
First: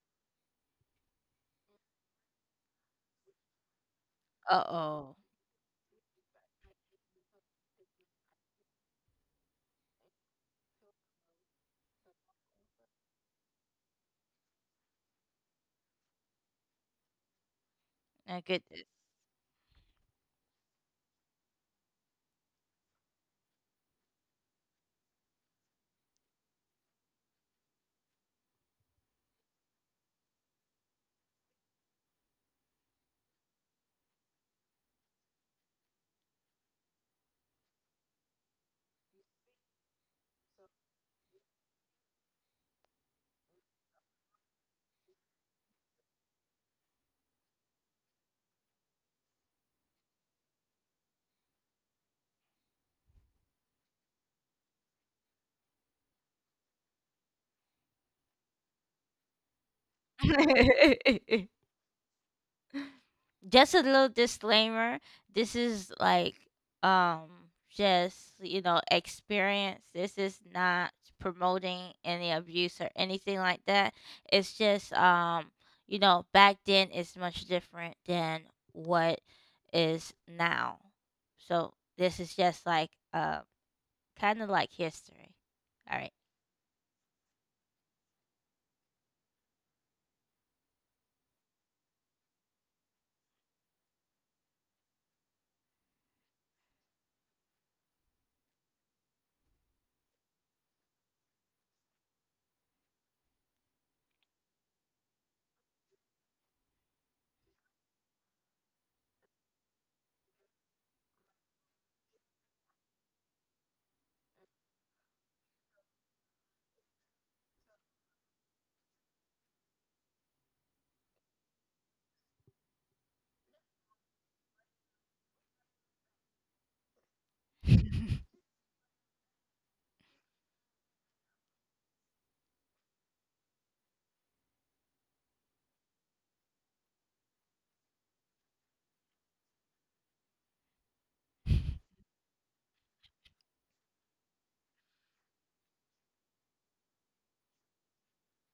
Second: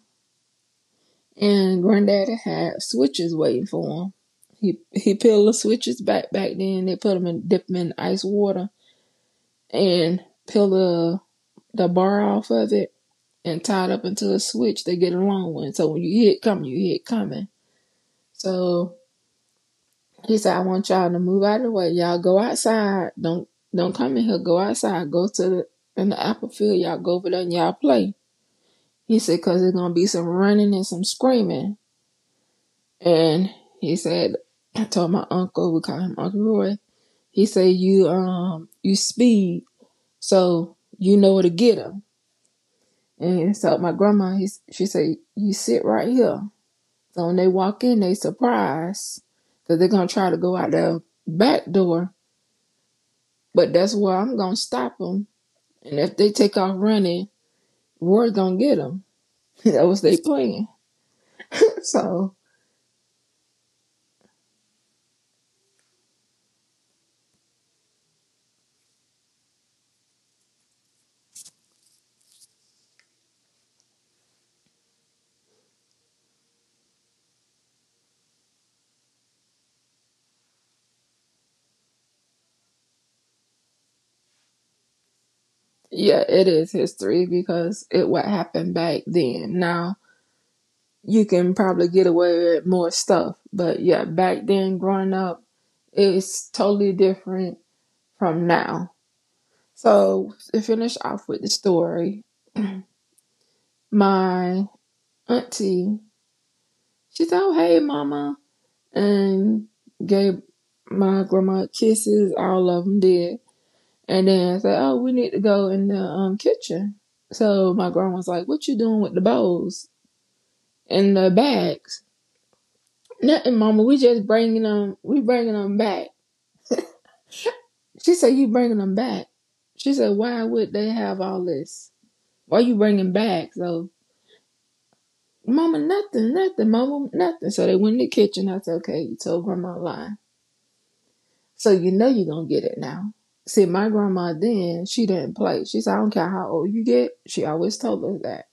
and Granddaddy had switches waiting for him. He he Uh-oh. peeled the switches back back then. They put them in, dip them in ice water, and peel the the bar off of it and tie it up into a switch. They get along with. So when you hear it coming, you hear it coming. My goodness. So he said, "I want y'all to move out of the way. Y'all go outside. Don't don't come in here. Go outside. Go to the in the apple field. Y'all go over there and y'all play." He said, "Cause there's gonna be some running and some screaming." And he said, I told my uncle, we call him Uncle Roy. He said, "You um you speed, so you know where to get 'em." And so my grandma, he, she said, "You sit right here. So when they walk in, they surprised, because they're gonna try to go out the back door, but that's where I'm gonna stop them. And if they take off running, we're gonna get them." [LAUGHS] That was their plan. [LAUGHS] So [LAUGHS] Just a little disclaimer. This is like um just, you know, experience. This is not promoting any abuse or anything like that. It's just um, you know, back then is much different than what is now. So this is just like uh kind of like history. All right. yeah, it is history, because it what happened back then. Now you can probably get away with more stuff, but yeah, back then growing up, it's totally different from now. So to finish off with the story, my auntie, she said, "Oh hey, mama," and gave my grandma kisses. All of them did. And then I said, "Oh, we need to go in the um, kitchen." So my grandma was like, "What you doing with the bowls and the bags?" "Nothing, Mama. We just bringing them. We bringing them back." She said, [LAUGHS] "You bringing them back?" She said, "Why would they have all this? Why you bringing bags?" "So, Mama, nothing, nothing, Mama, nothing." So they went in the kitchen. I said, "Okay, you told Grandma a lie. So you know you're gonna get it now." See, my grandma then, she didn't play. She said, "I don't care how old you get." She always told us that.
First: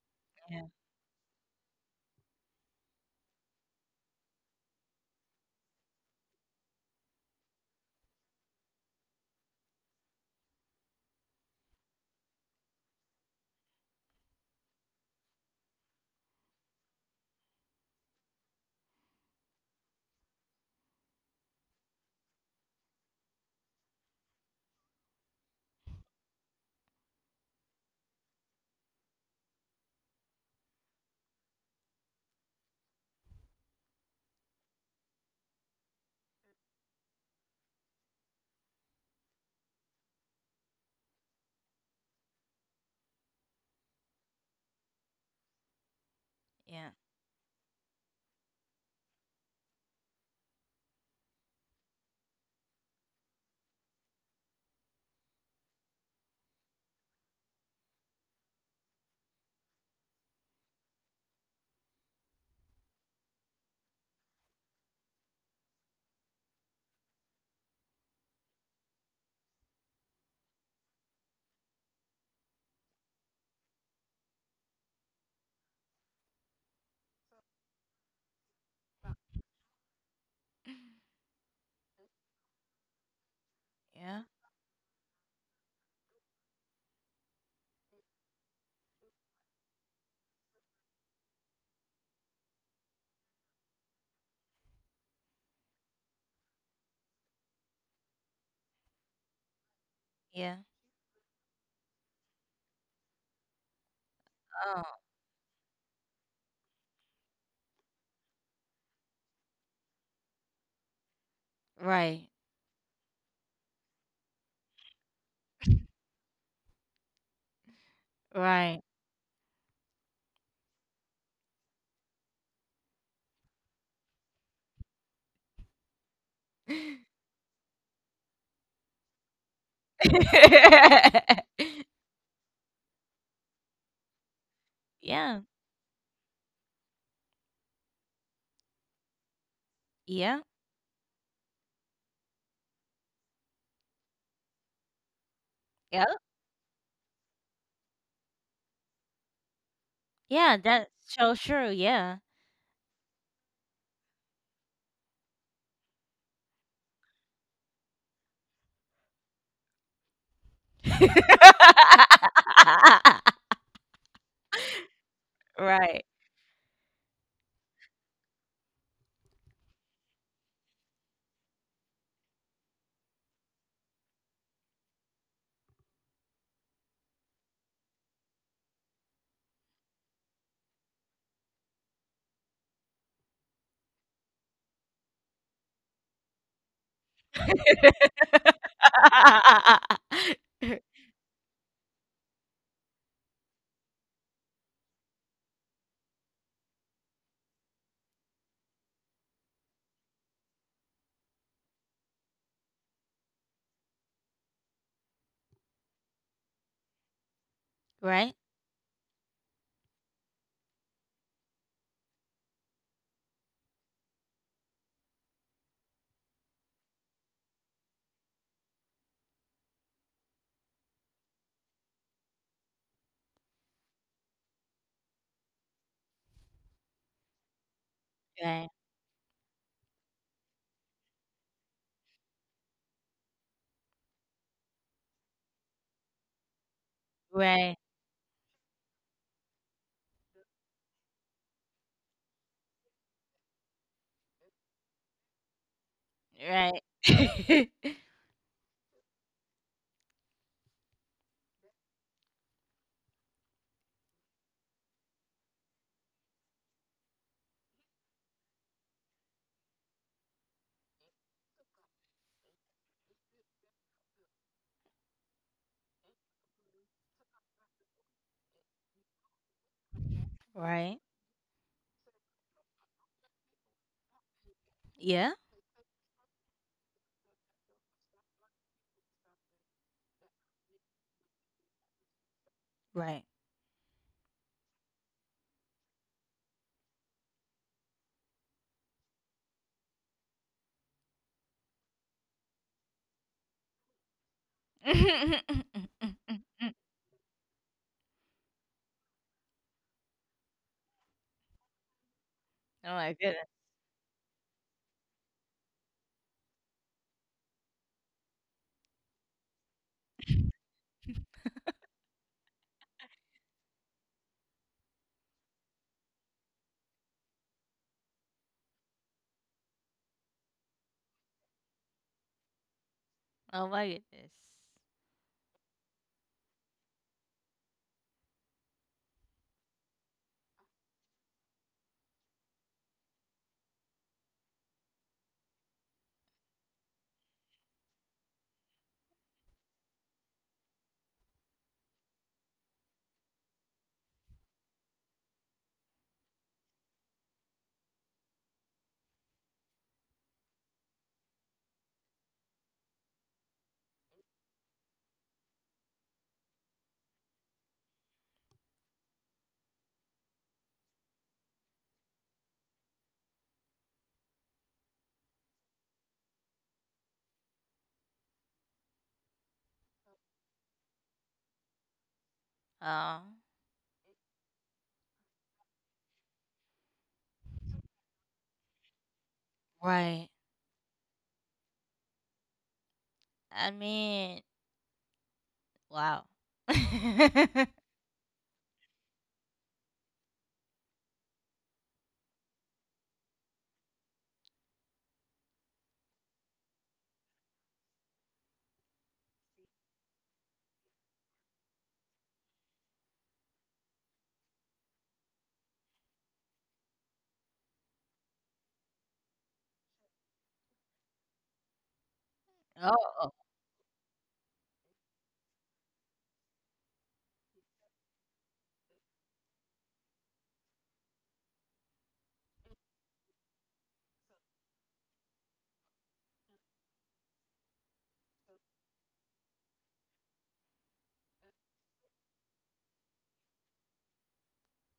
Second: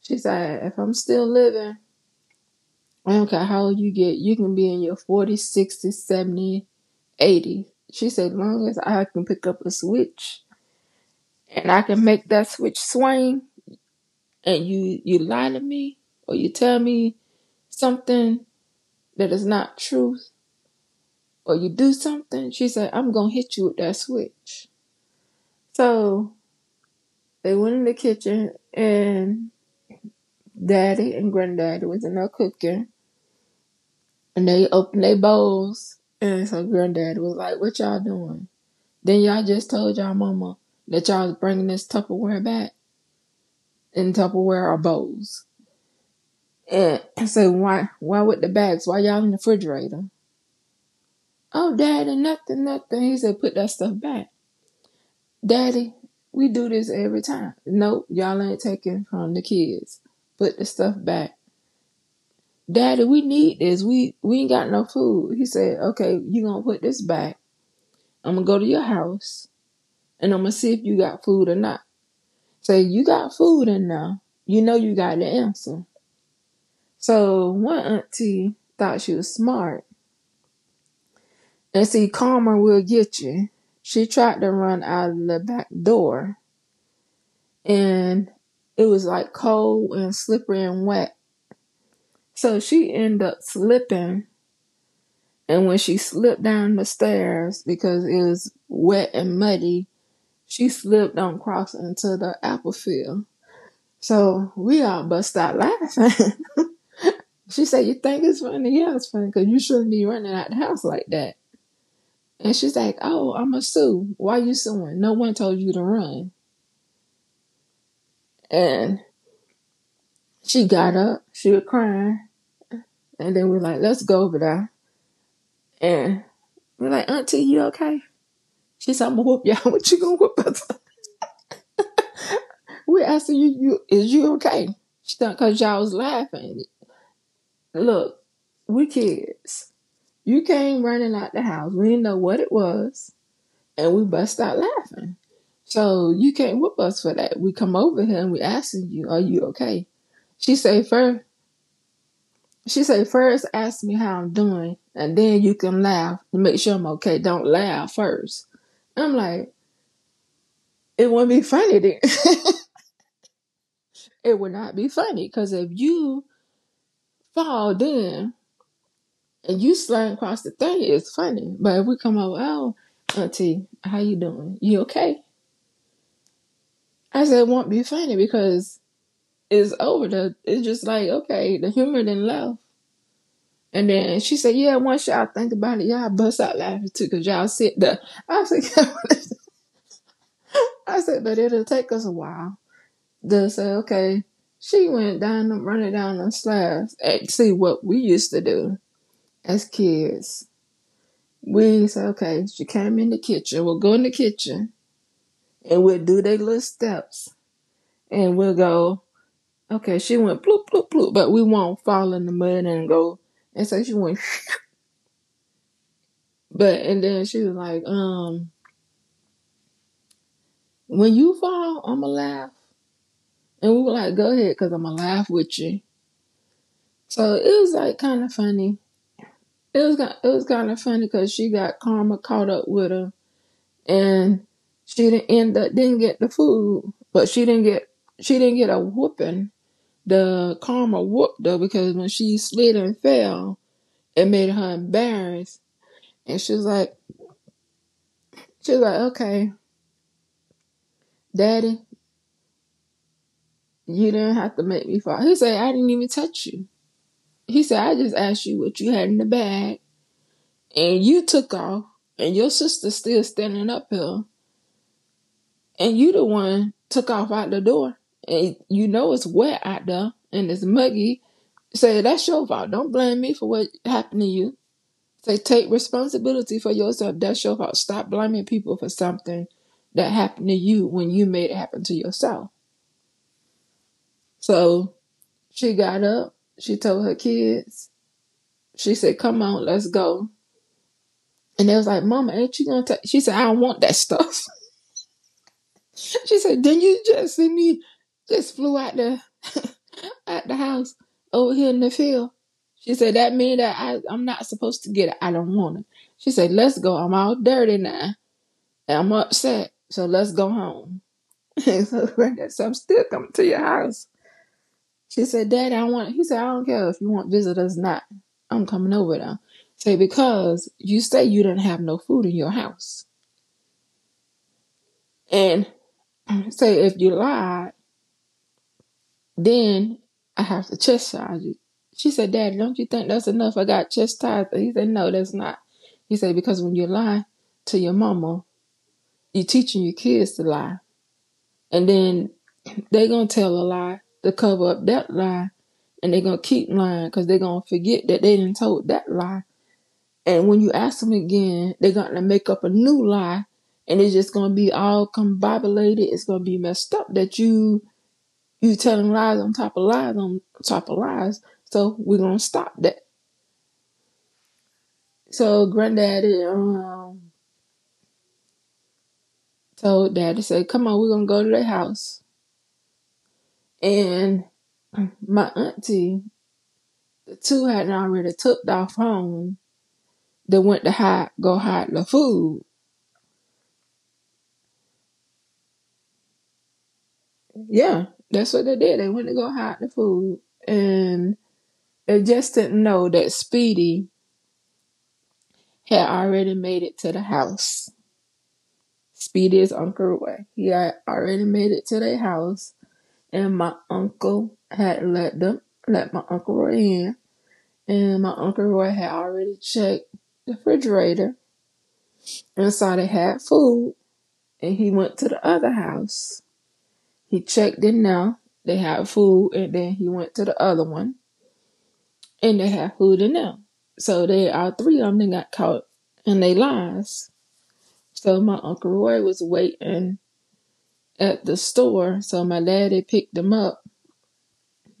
She said, Yeah, "If I'm still living, I don't care how old you get, you can be in your forties, sixties, seventies, eighties" She said, "As long as I can pick up a switch, and I can make that switch swing, and you you lie to me, or you tell me something that is not truth, or you do something," she said, "I'm gonna hit you with that switch." So they went in the kitchen, and Daddy and Granddaddy was in there cooking, and they opened their bowls. And so Granddaddy was like, "What y'all doing? Then y'all just told y'all mama that y'all was bringing this Tupperware back, and Tupperware are bowls." yeah, And I said, Why why with the bags? Why y'all in the refrigerator?" "Oh Daddy, nothing, nothing." He said, "Put that stuff back." "Daddy, we do this every time." "Nope, y'all ain't taking from the kids. Put the stuff back." "Daddy, we need this. We we ain't got no food." He said, "Okay, you gonna put this back. I'm gonna go to your house and I'm gonna see if you got food or not." Say, "You got food in there. You know you got the answer." So one auntie thought she was smart. And see, karma will get you. She yeah, tried to run out of the back door, and it was like cold and slippery and wet. So she ended up slipping. And when she slipped down the stairs because it was wet and muddy, yeah. she slipped on cross into the apple field. So we Oh, all bust out laughing. [LAUGHS] She said, "You think it's funny?" "Yeah, it's funny because you shouldn't be running out the house like that." right, And she's like, "Oh, I'm a sue." "Why you suing? No one told you to run." right. And she got up, she was crying. And then we're like, "Let's go over there." And we're like, "Auntie, you okay?" She said, "I'm gonna whoop y'all." [LAUGHS] "What you gonna [LAUGHS] whoop us? We asking you, you is you okay?" She thought Yeah, because y'all was laughing. "Look, we kids. yeah, You came running out the house. We didn't know what it was, and we bust out laughing. yeah, So you can't whoop us for that. We come over here and we asking you, are you okay?" She yeah. say That's first. so true. Yeah. She say, "First ask me how I'm doing, and then you can laugh to make sure I'm okay. Don't laugh first." I'm like, "It wouldn't be funny then." [LAUGHS] [LAUGHS] "It would not be funny because if Right. you fall, then and you sliding across the thing is funny. But if we come over, 'Oh, Auntie, how you doing? You okay?'" I said, "It won't be funny because it's over. The, it's just like, okay, the humor didn't love." And then she said, "Yeah, once y'all think about it, y'all bust out laughing too because y'all sit there." I said, [LAUGHS] [LAUGHS] I said, "But it'll take us a while." They say, "Okay." She went down, them, running down the slabs. And see what we used to do as kids. We said, "Okay, she came in the kitchen. We'll go in the kitchen and we'll do their little steps Right. and we'll go, okay, she went bloop, bloop, bloop, but we won't fall in the mud and go and say she went." [LAUGHS] But, and then she was like, um, "When you fall, I'm gonna laugh." And we were like, "Go ahead, cause I'm gonna laugh with you." So it was like kind of Right. funny. It was, it was kind of funny cause she got karma caught up with her, and she didn't end up, didn't get the food, but she didn't Right. get, she didn't get a whooping. The karma whooped her because when she slid and fell, it made her embarrassed. And she was Right. like, [LAUGHS] she was like, "Okay, Daddy, you didn't have to make me fall." He said, "I didn't even touch you." He said, "I just asked you what you had in the bag, and you took off, and your sister's still standing up here, and you the one took off out the door. And you know it's wet out there and it's Right. muggy." Say, "That's your fault. Don't blame me for what happened to you." Yeah. Say, "Take responsibility for yourself. That's your fault. Stop blaming people for something that happened to you when you made it happen to yourself." Right. So she got up. She told her kids. She said, "Come on, let's go." And they was like, "Mama, ain't you gonna take?" She said, "I don't want that stuff." [LAUGHS] [LAUGHS] Oh She said, "Didn't you just see me? Just flew out the at the house over here in the field." She my said, "That goodness. mean [LAUGHS] that I I'm not supposed to get it. I don't want it." She said, "Let's go. I'm all dirty now. And I'm upset. So let's go home." [LAUGHS] And so I got, so I'm still coming to your house. She said, "Daddy, I want." He said, "I don't care if you want visitors or not. I'm coming over though." Say, "Because you say you didn't have no food in your house." Oh my goodness. And [CLEARS THROAT] say, "If you lied, then I have to chastise you." She said, "Daddy, don't you think that's enough? I got chastised." He said, "No, that's not." He said, "Because when you lie to your mama, you're teaching your kids to lie. And then they are gonna tell a lie to cover up that lie, and they're gonna keep lying because they're gonna forget that they didn't told that lie. And when you ask them again, they're gonna make up a new lie, and it's just gonna be all combobulated. It's gonna be messed up that you you telling lies on top of lies on top of lies. So we're gonna stop that." So Granddaddy um, told Daddy, said, "Come on, we're gonna go to their house." Oh. And my auntie, the two hadn't already took off home. Right. They went to hide, go hide the food. I mean, wow. [LAUGHS] Yeah, that's what they did. They went to go hide the food, and they just didn't know that Speedy had already made it to the house. Speedy is Uncle Roy. He had already made it to their house, and my uncle had let them, let my Uncle Roy in, and my Uncle Roy had already checked the refrigerator and saw they Oh, had food, and he went to the other house. He checked it now. They had food, and then he went to the other one and they have food in them. So they all three of them then got caught in they lies. So my Uncle Roy was waiting at the store. So my daddy picked them up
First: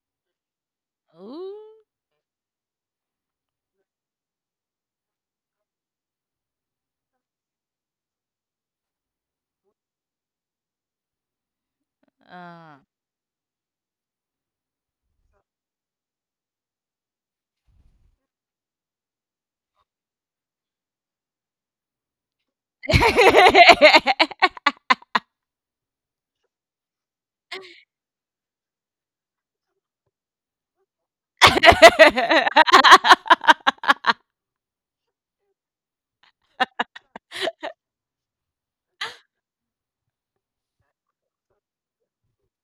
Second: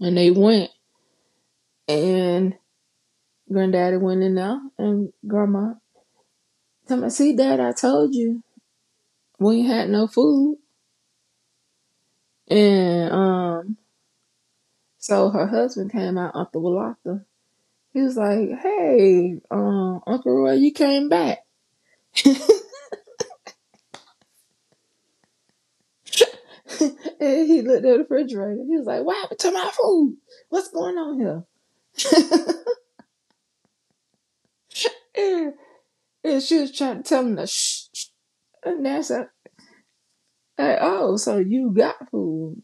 and they went, oh, ooh, and Granddaddy went in there, and Grandma told me, "See Dad, I told you we ain't had no food." uh. And um so her husband came out, Uncle Walata. He was like, "Hey, um, Uncle Roy, you came back." [LAUGHS] [LAUGHS] And he looked at the refrigerator. He was like, "What happened to my food? What's going on here?" [LAUGHS] And, and she was trying to tell him to shh, shh. And that's said, "Hey, oh, so you got food?"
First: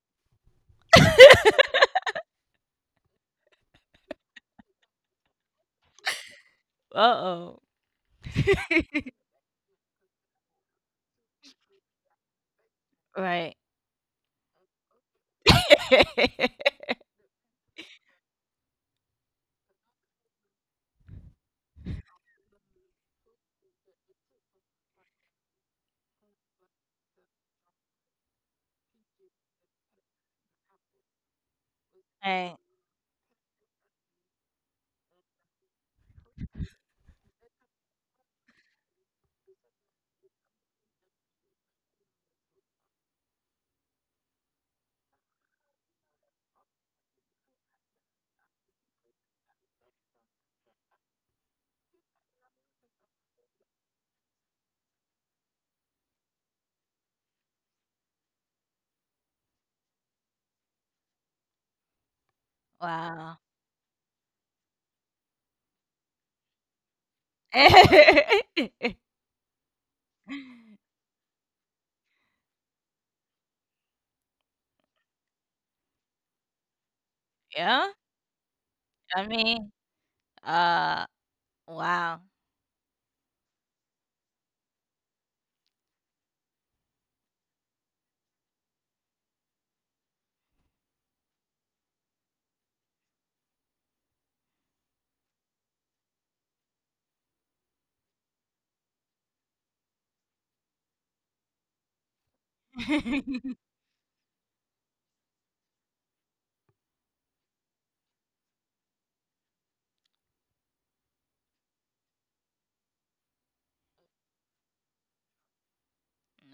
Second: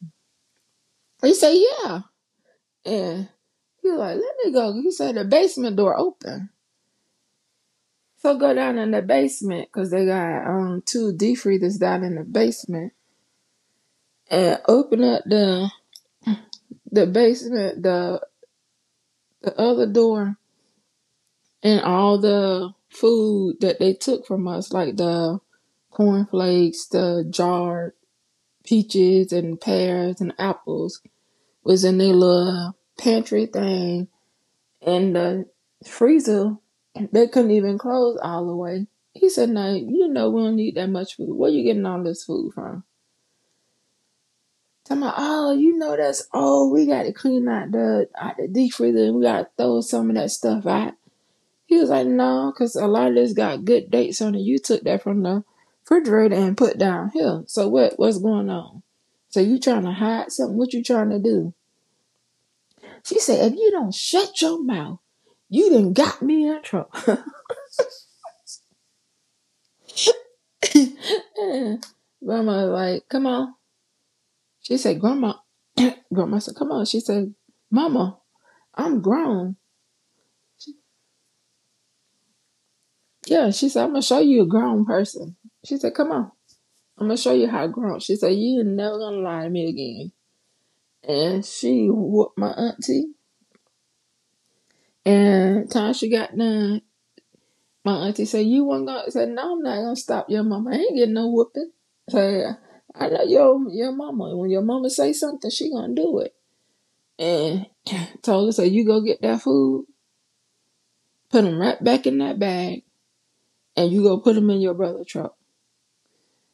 He said, "Yeah." And he was like, "Let me go." He said, "The basement door open." Uh-oh. So go down in [LAUGHS] the basement because they got um two deep freezers down in the basement Right. and open up the [LAUGHS] the basement the the other door. And all the food that they took from us, like the cornflakes, the jarred peaches and pears and apples, was in their Right. little pantry thing. And the freezer, they couldn't even close all the way. He said, "No, you know we don't need that much food. Where you getting all this food from?" Tell me, "Oh, you know that's, oh, we got to clean out the out the deep freezer, and we got to throw some of that stuff out." He was like, "No, because a lot of this got good dates on it. You took that from the refrigerator and put down here. So what? What's going on? So you trying to hide something? What you trying to do?" She Wow. said, "If you don't shut your mouth, you done got me in trouble." [LAUGHS] [LAUGHS] And Grandma was like, "Come on." She said, "Grandma, Grandma said, come on." She said, Yeah, "Mama, I'm I grown." mean, uh, wow. "Yeah," she said, "I'm gonna show you a grown person." She said, "Come on. I'm gonna show you how grown." She said, "You are never gonna lie to me again." And she whooped my auntie. And time she got done, my auntie said, "You want to?" Said, "No, I'm not gonna stop your mama. I ain't getting no whooping." Said, "I know [LAUGHS] your your mama. When your mama say something, she gonna do it." And told her, "So you go get that food, put them right back in that bag, and you go put them in your brother truck."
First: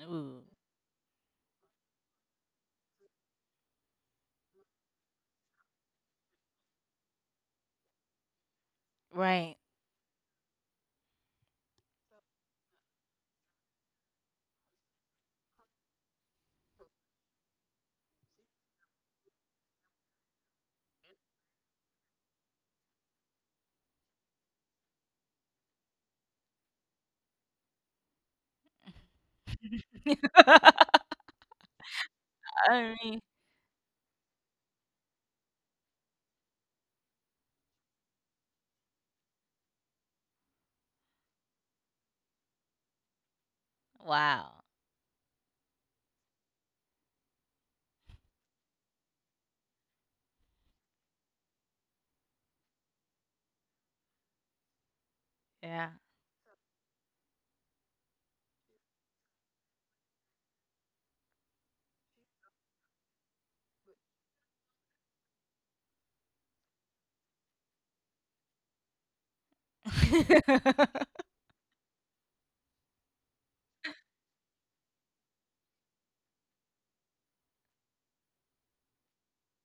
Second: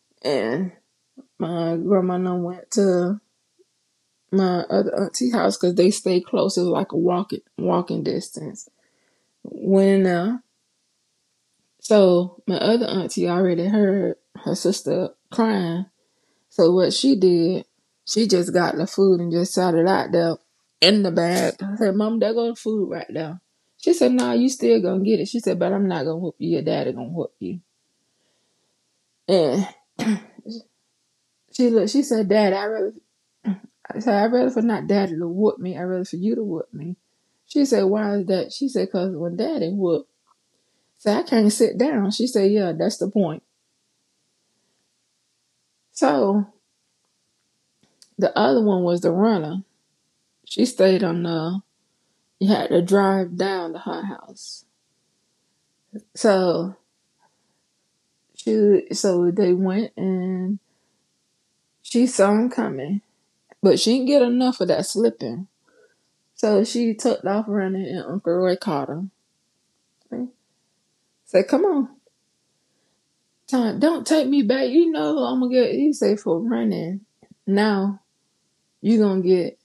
Ooh, And my grandma and I went to my other auntie's house because they stay close. It was like a walking walking distance. right. Went in there. So my other auntie already heard her sister crying. So what she did, she just got the food and just sat it out there in the bag. I said, "Mom, there go the food right there." She said, "No, nah, you still gonna get it." She said, "But I'm not gonna whoop you, your daddy gonna whoop you." And [LAUGHS] she looked, she said, "Dad, I rather I mean, I said, I'd rather for not daddy to whoop me, I'd rather for you to whoop me." She said, "Why is that?" She said, "Cause when daddy whooped, so I can't sit down." She said, "Yeah, that's the point." wow. So the other one was the runner. She stayed on the— you had to drive down to her house. Yeah. So she, so they went and she saw him coming, but she didn't get enough of that slipping. So she tucked off running, and Uncle Roy caught her. He [LAUGHS] said, "Come on, time, don't take me back. You know I'm gonna get." He said, "For running, now you gonna get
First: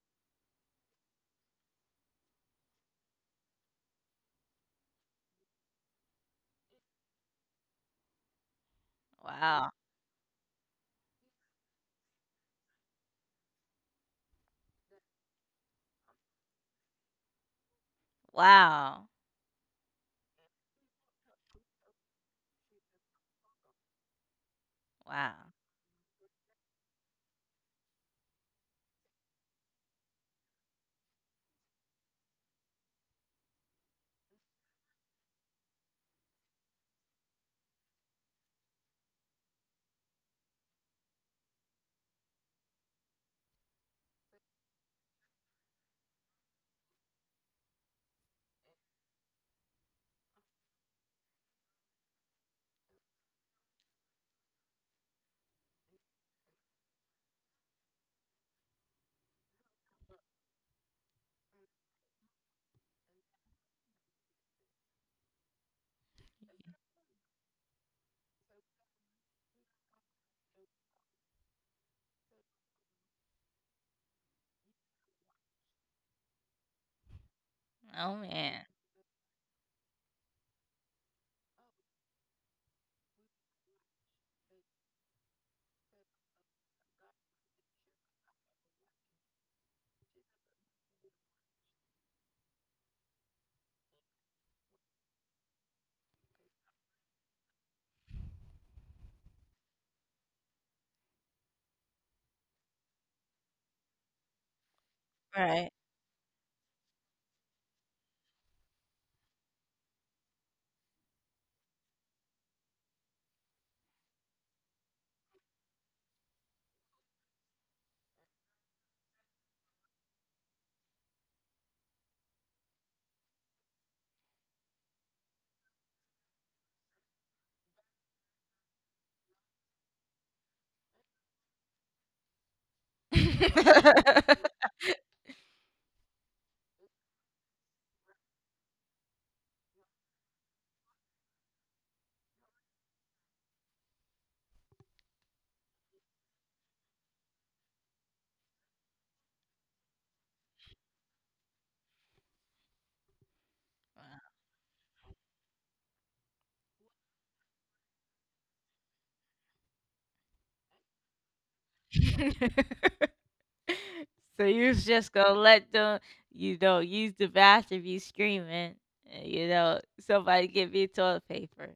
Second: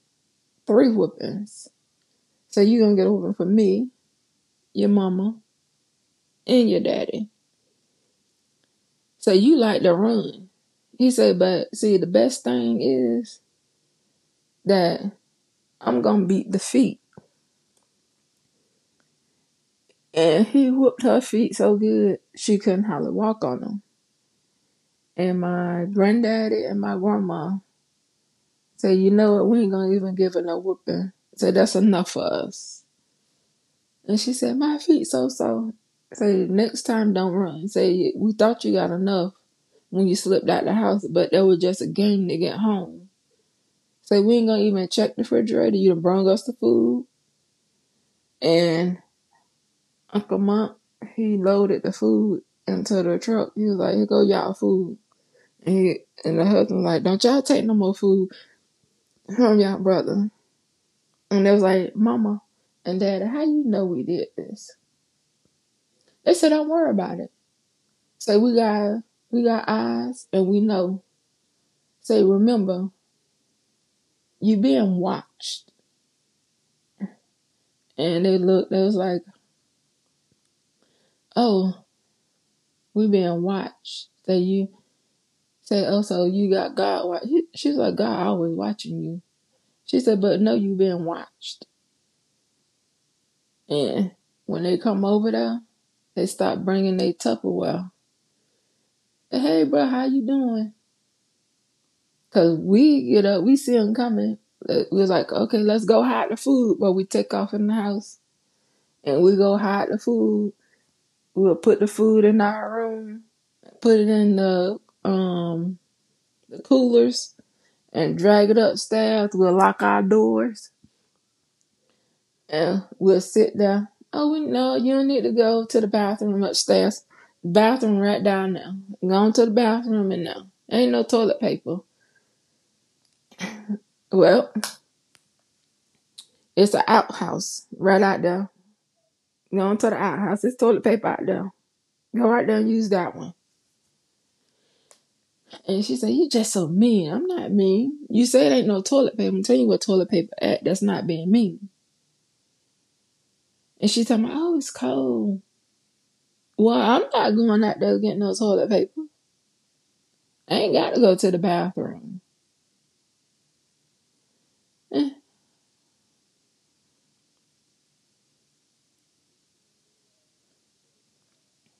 three whoopings. So you gonna get a whooping for me, your mama, and your daddy. So you Wow. like to run." He said, "But see, the best thing is that I'm going to beat the feet." Wow. And he whooped her feet so good, she couldn't hardly walk on them. Wow. And my granddaddy and my grandma said, "You know what, we ain't going to even give her no whooping. So that's enough for us." And she said, "My feet so-so." Say, "Next time don't run. Say, we thought you got enough when you slipped out the house, but that was just a game to get home. Say, we ain't going to even check the refrigerator. You done brung us the food." And Uncle Monk, he loaded the food into the truck. He was like, "Here go y'all food." And, he, and the husband was like, "Don't y'all take no more food from y'all brother." And they was like, "Mama and daddy, how you know we did this?" They said, "Don't worry about it. Say, we got, we got eyes and we know. Say, remember, you being watched." Oh And they man. looked, they was like, "Oh, we being watched." Say, "You, say, oh, so you got God. Wa-." She's like, "God always watching you." She said, "But no, you been watched." And when they come over there, they start bringing their Tupperware. "Hey, hey, bro, how you doing?" Cause we get up, we see them coming. Uh, We was like, "Okay, Right. let's go hide the food." But we take off in the house and we go hide the food. We'll put the food in our room, put it in the um the coolers, and drag it upstairs. We'll lock our doors and we'll sit there. "Oh, we, no, you don't need to go to the bathroom upstairs. Bathroom right down there." Going to the bathroom and, "No, ain't no toilet paper." "Well, [LAUGHS] it's an outhouse right out there." Going to the outhouse. "It's toilet paper out there. Go right there and use that one." And she said, "You just so mean." "I'm not mean. You say it ain't no toilet paper. I'm telling you what toilet paper at. That's not being mean." And she Wow. told me, "Oh, it's cold." "Well, I'm not going out there getting no toilet paper. I ain't got to go to the bathroom." So you was just gonna let them, you know, use the bathroom, you screaming, and, you know, somebody give me toilet paper.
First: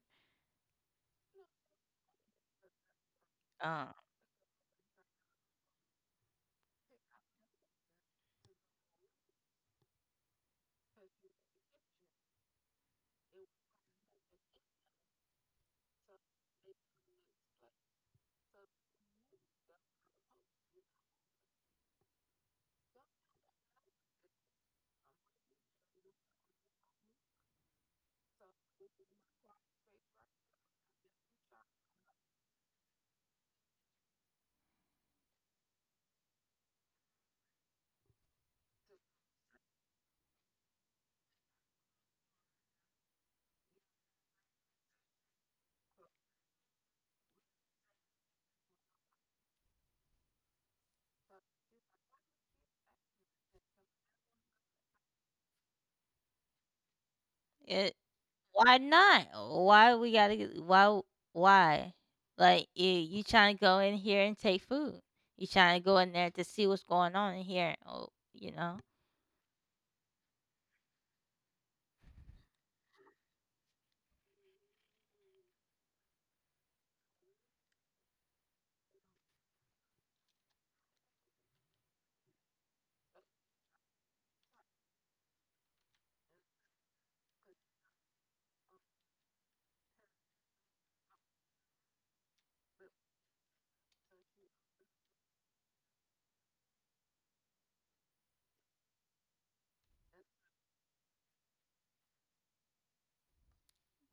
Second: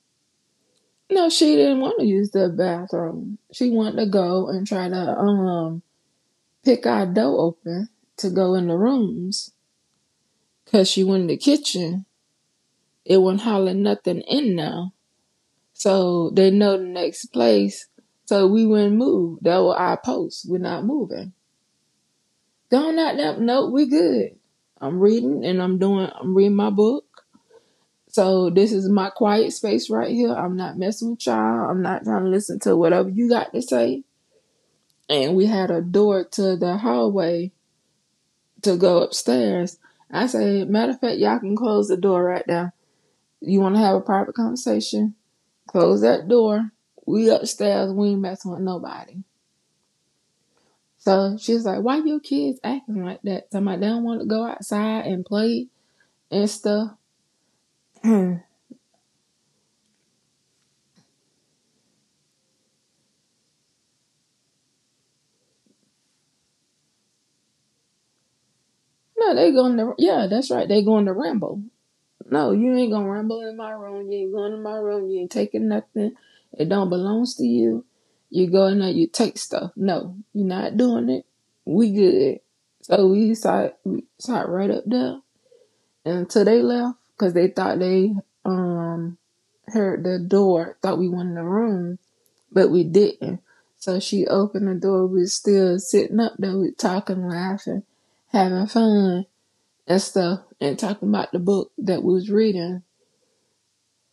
No, she didn't want to use the bathroom. She Um, wanted to go and try to um pick our door open to go in the rooms because she went in the kitchen. It wasn't hauling nothing in now. So they know the next place. So we wouldn't move. That was our post. We're not moving. "Don't not that no, we good. I'm reading and I'm doing, I'm reading my book. So this is my quiet space right here. I'm not messing with y'all. I'm not trying to listen to whatever you got to say." And we had a door to the hallway to go upstairs. I said, "Matter of fact, y'all can close the door right now. You want to have a private conversation? Close that door. We upstairs. We ain't messing with nobody." So she's like, "Why your kids acting like that?" So I'm like, "They don't want to go outside and play and stuff." it, [CLEARS THROAT] No, why not? Why we gotta? Get- Why? Why? Like you, you trying to go in here and take food? You trying to go in there to see what's going on in here? Oh, you know, they going to— yeah, that's right. They going to ramble. "No, you ain't gonna rumble in my room. You ain't going in my room. You ain't taking nothing. It don't belongs to you. You go in there, you take stuff. No, you're not doing it. We good." So we sat, we sat right up there until they left because they thought they um heard the door, thought we went in the room, but we didn't. So she opened the door. We was still sitting up there, we talking, laughing, having fun and stuff, and talking about the book that we was reading,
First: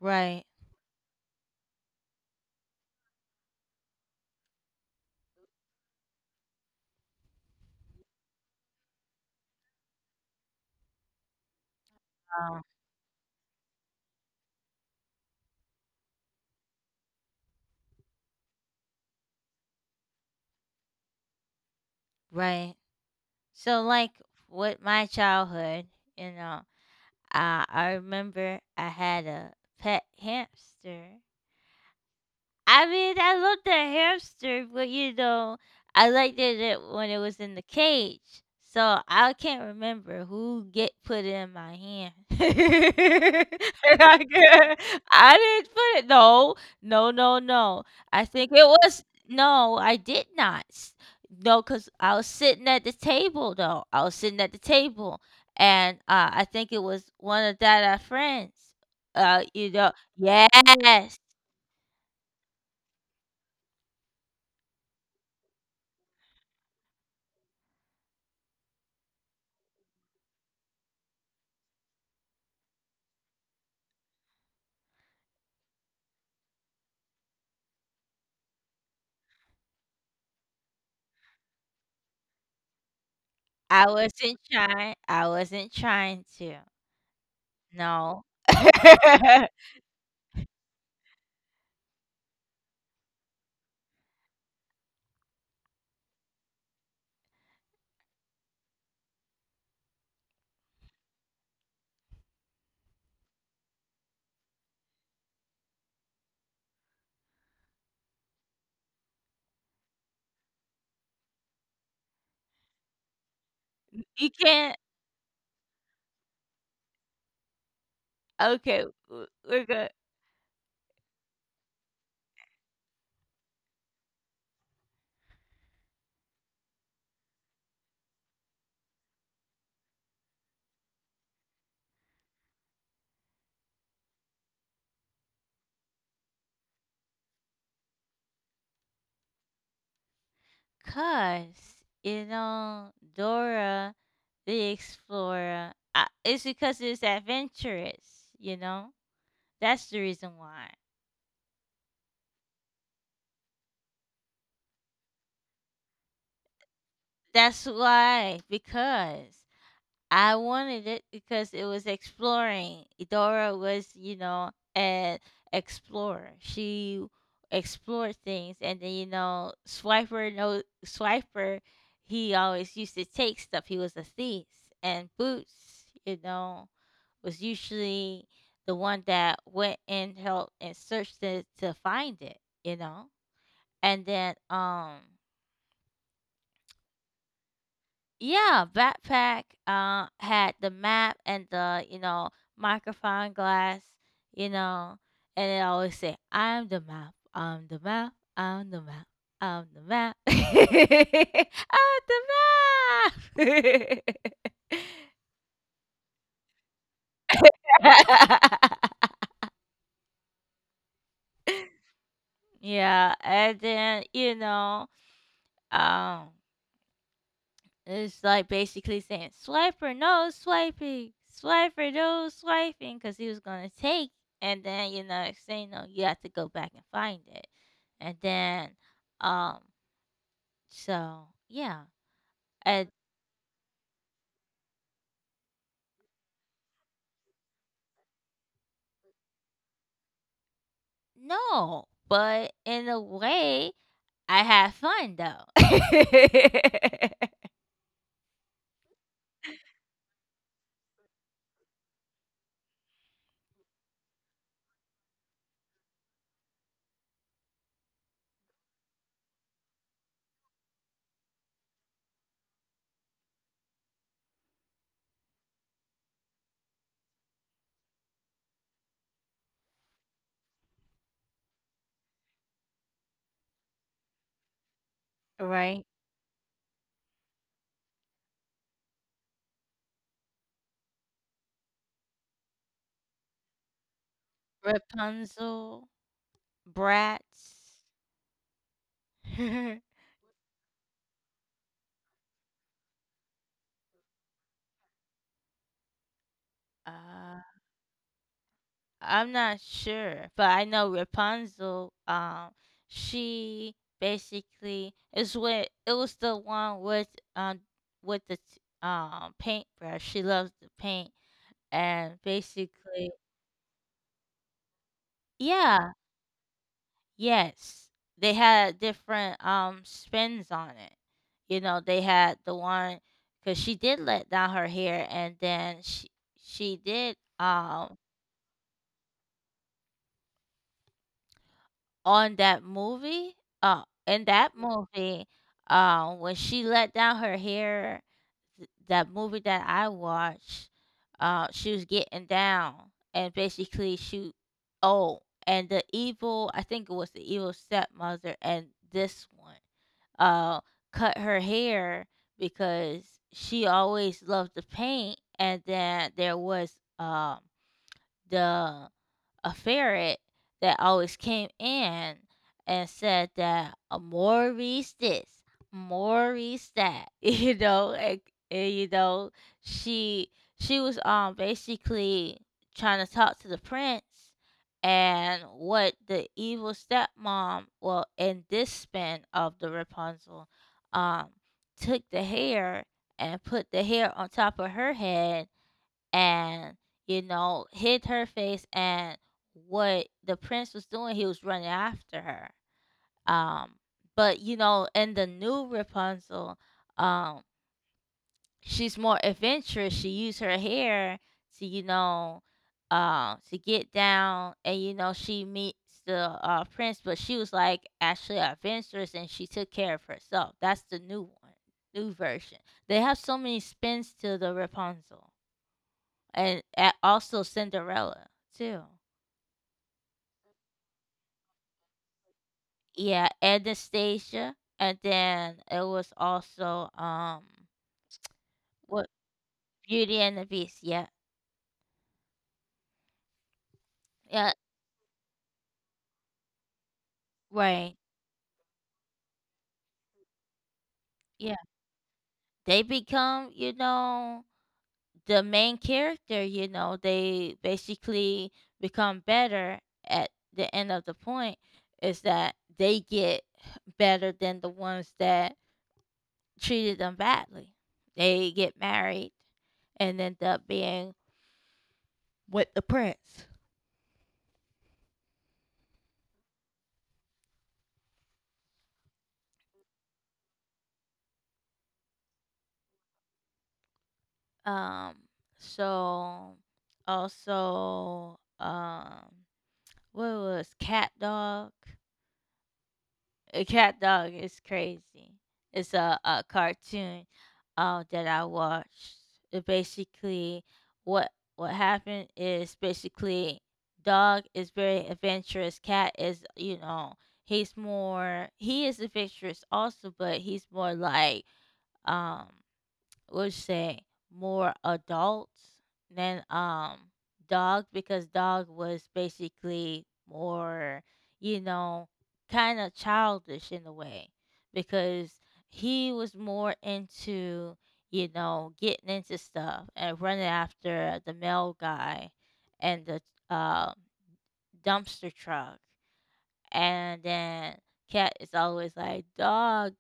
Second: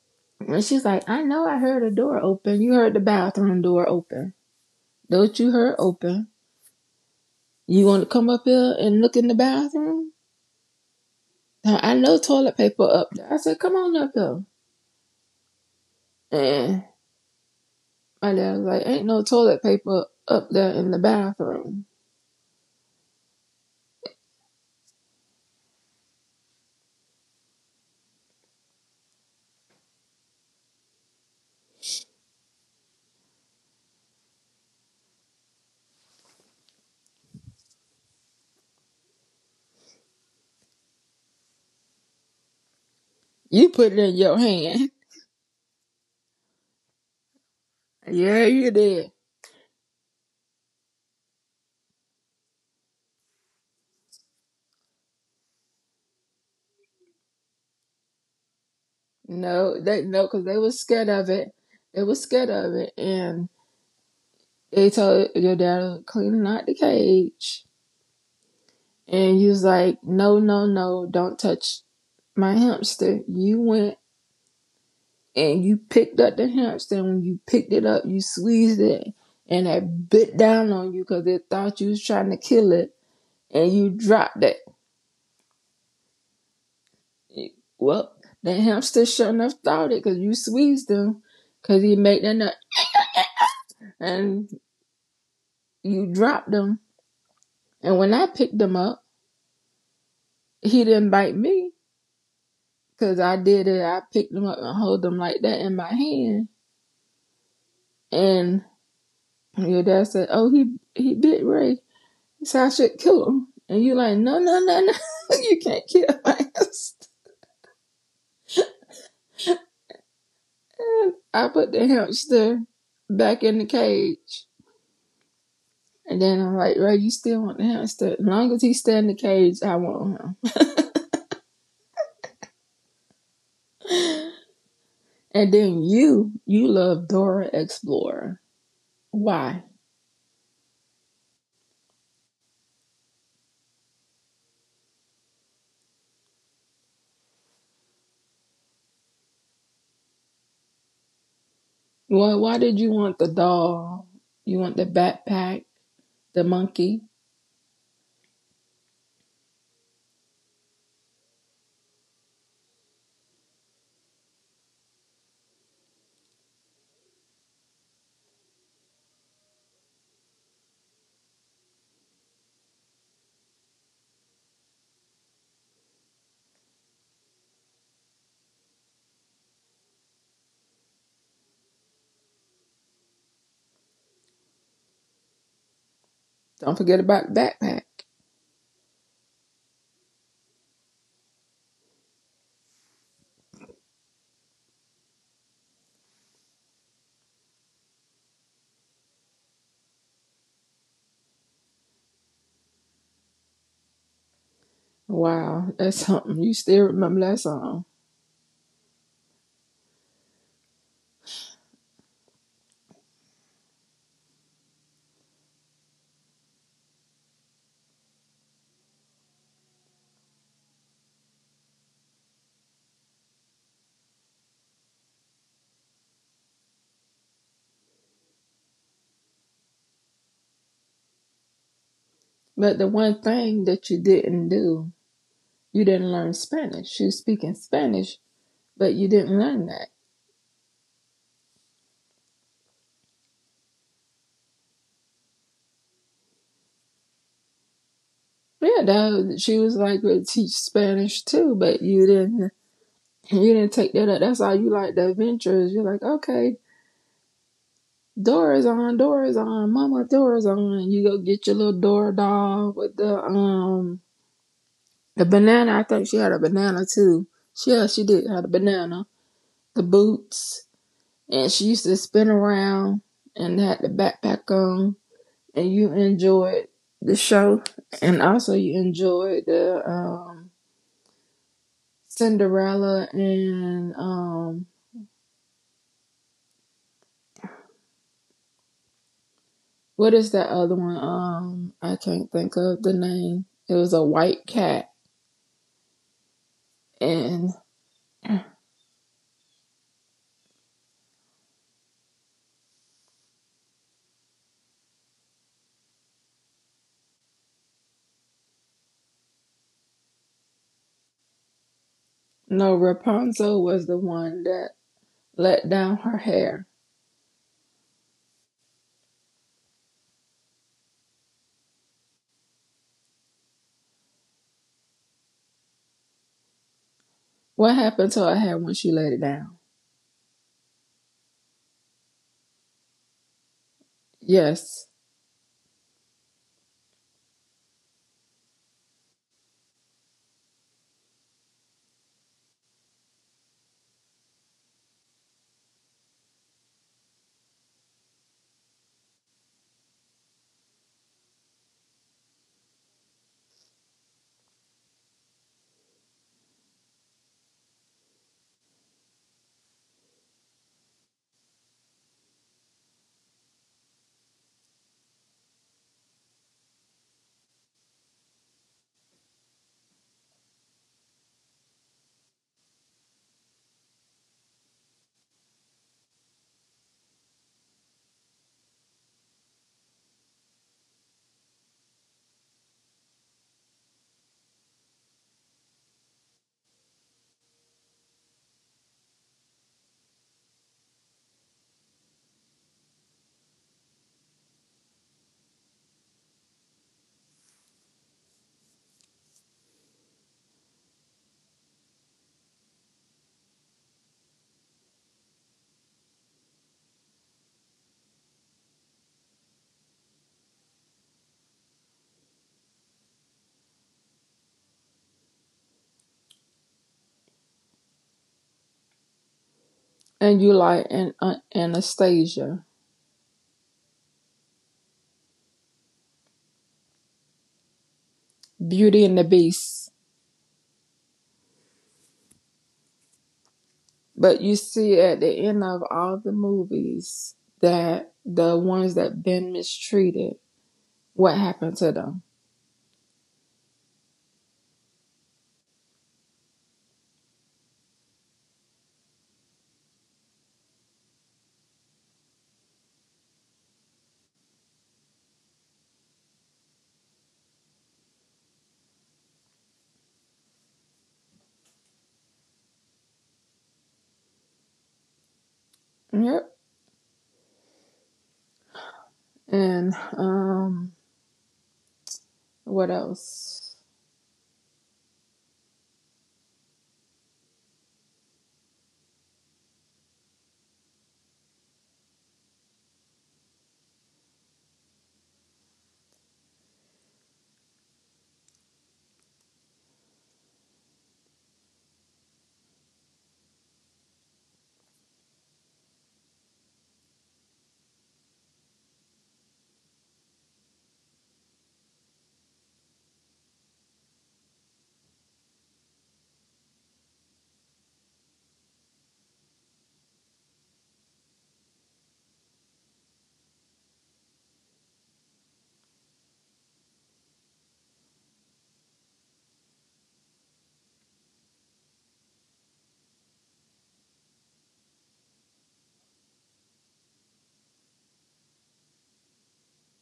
right. and she's like, "I know I heard a door open. You heard the bathroom door open. Don't you heard open? You want to come up here and look in the bathroom? Now, I know toilet um, paper up there. I said, come on up here." And my dad was like, "Ain't no toilet paper up there in the bathroom." right. So, like with my childhood, you know, uh, I remember I had a pet hamster. I mean, I love the hamster, but you know, I liked it it- when it was in the cage. So I can't remember who get put it in my hand. [LAUGHS] You put it in I your can't. hand. I didn't put it. No, no, no, no. [LAUGHS] I Yeah, think it you was. did. No, I did not. s- No, because I was sitting at the table though. I was sitting at the table, and uh, I think it was one of that our friends. Uh, you No, know, they— no, cause they was scared yes, of it. They was scared of it, and they told your dad to clean out the cage. And he was like, "No, no, no, don't touch my hamster," you went and you picked up the hamster. And when you picked it up, you squeezed it and it bit down on you because it thought you was trying to kill it and I you wasn't dropped it. trying I wasn't trying to. Well, No. the hamster shouldn't have [LAUGHS] thought it because you squeezed him because he made that nut and you dropped him. And when I picked him up, he didn't bite me because I did it. I picked him up and hold him like that in my hand. And your dad said, "Oh, he, he bit Ray." He said, "I should kill him." And you like, You "No, no, can't, no, no." [LAUGHS] You can't kill hamster. [LAUGHS] okay, w we're good. I put the hamster back in the cage. And then I'm like, "Ray, you still want the hamster?" "As long as he stay in the cage, I want him." And then you, you love Dora Explorer. Why? 'Cause you know, Dora the Explorer, uh, it's because it's adventurous, you know? That's the reason why. Well, why did you want the doll? You want the backpack, the monkey. That's why, because I wanted it because it was exploring. Idora was, you know, an explorer. She explored things, and then you know, Swiper, no Swiper, he always used to take stuff. He was a thief, and Boots, you know, was usually the one that went and helped and searched it to find it, you know, and then um. Don't forget about the backpack. Yeah, backpack uh had the map and the, you know, microphone glass, you know, and it always say, I'm the map, I'm the map, I'm the map, I'm the map. [LAUGHS] I'm the Wow, that's something. You still remember that song. map. [LAUGHS] Yeah, and then, you know, um. It's like basically saying, swipe or no swiping, swipe or no swiping, because he was going to take. And then, you know, saying no, you have to go back and find it. And then, um, so yeah. But the And one thing that you didn't do— you didn't learn Spanish. You was speaking Spanish, but you didn't learn that. no, but in a way, I had fun though. Yeah, though she was like to teach Spanish too, but you didn't. You didn't take that up. That's how you like the adventures. You're like, "Okay, Dora's on, Dora's on, Mama Dora's on." You go get your little Dora doll with the um the banana. I think she had a banana too. She— yeah, she did have a banana, the boots, and she used to spin around and had the backpack on. [LAUGHS] And Right? you enjoyed the show, and also you enjoyed the um, Cinderella and um, Rapunzel, brats. [LAUGHS] what is that other one? Um, I can't think of the name. It was a white cat, Uh, and— I'm not sure, but I know Rapunzel. Um, she basically is with it was the one with um with the t- um paintbrush. She loves to paint, and no, basically, Rapunzel was the one that let yeah, down her hair. yes, they had different um spins on it. You know, they had the one because she did let down her hair, and then she she did What um happened to her hair when she let it down? on that movie, uh, in that Yes, movie, uh, when she let down her hair, th- that movie that I watched, uh, she was getting down and basically she, oh, and the evil, I think it was the evil stepmother and this one, uh, cut her hair because she always loved to paint, and then there was um the a ferret that always came in and said that a Maurice this, Maurice that, [LAUGHS] you know, and, and you know, she she was um basically trying to talk to the prince. And what the evil stepmom, well, in this spin of the Rapunzel, um, took the hair and put the hair on top of her head, and you know, hit her face. And what the prince was doing, he was running after her. Um, but you know, in the new Rapunzel, um, she's more adventurous. She used her hair to, you know, uh, to get down, and you know, she meets the uh, prince, but she was like actually adventurous and she took care of herself. That's the new one, new version. They have so many spins to the Rapunzel and a also Cinderella too. and you like an, uh, Anastasia, Yeah, Anastasia, and then it was also um Beauty what and the Beast. Beauty and the Beast. Yeah, But yeah, you see at the end of all the movies, right. that the ones that been mistreated, what Yeah, happened to them? they become, you know, the main character. You know, they basically become better. At the end of the point is that they get better than the ones that treated them badly. They get married and end up being with the prince. Yep. And um what else? Um, so also, um, what was Cat Dog? Uh, Cat Dog is crazy. It's a, a cartoon uh, that I watched. It basically, what what happened is basically, dog is very adventurous. Cat is, you know, he's more he is adventurous also, but he's more like um. Would say more adults than um dog, because dog was basically more, you know, kind of childish in a way because he was more into, you know, getting into stuff and running after the male guy and the uh, dumpster truck. And then cat is always like, dog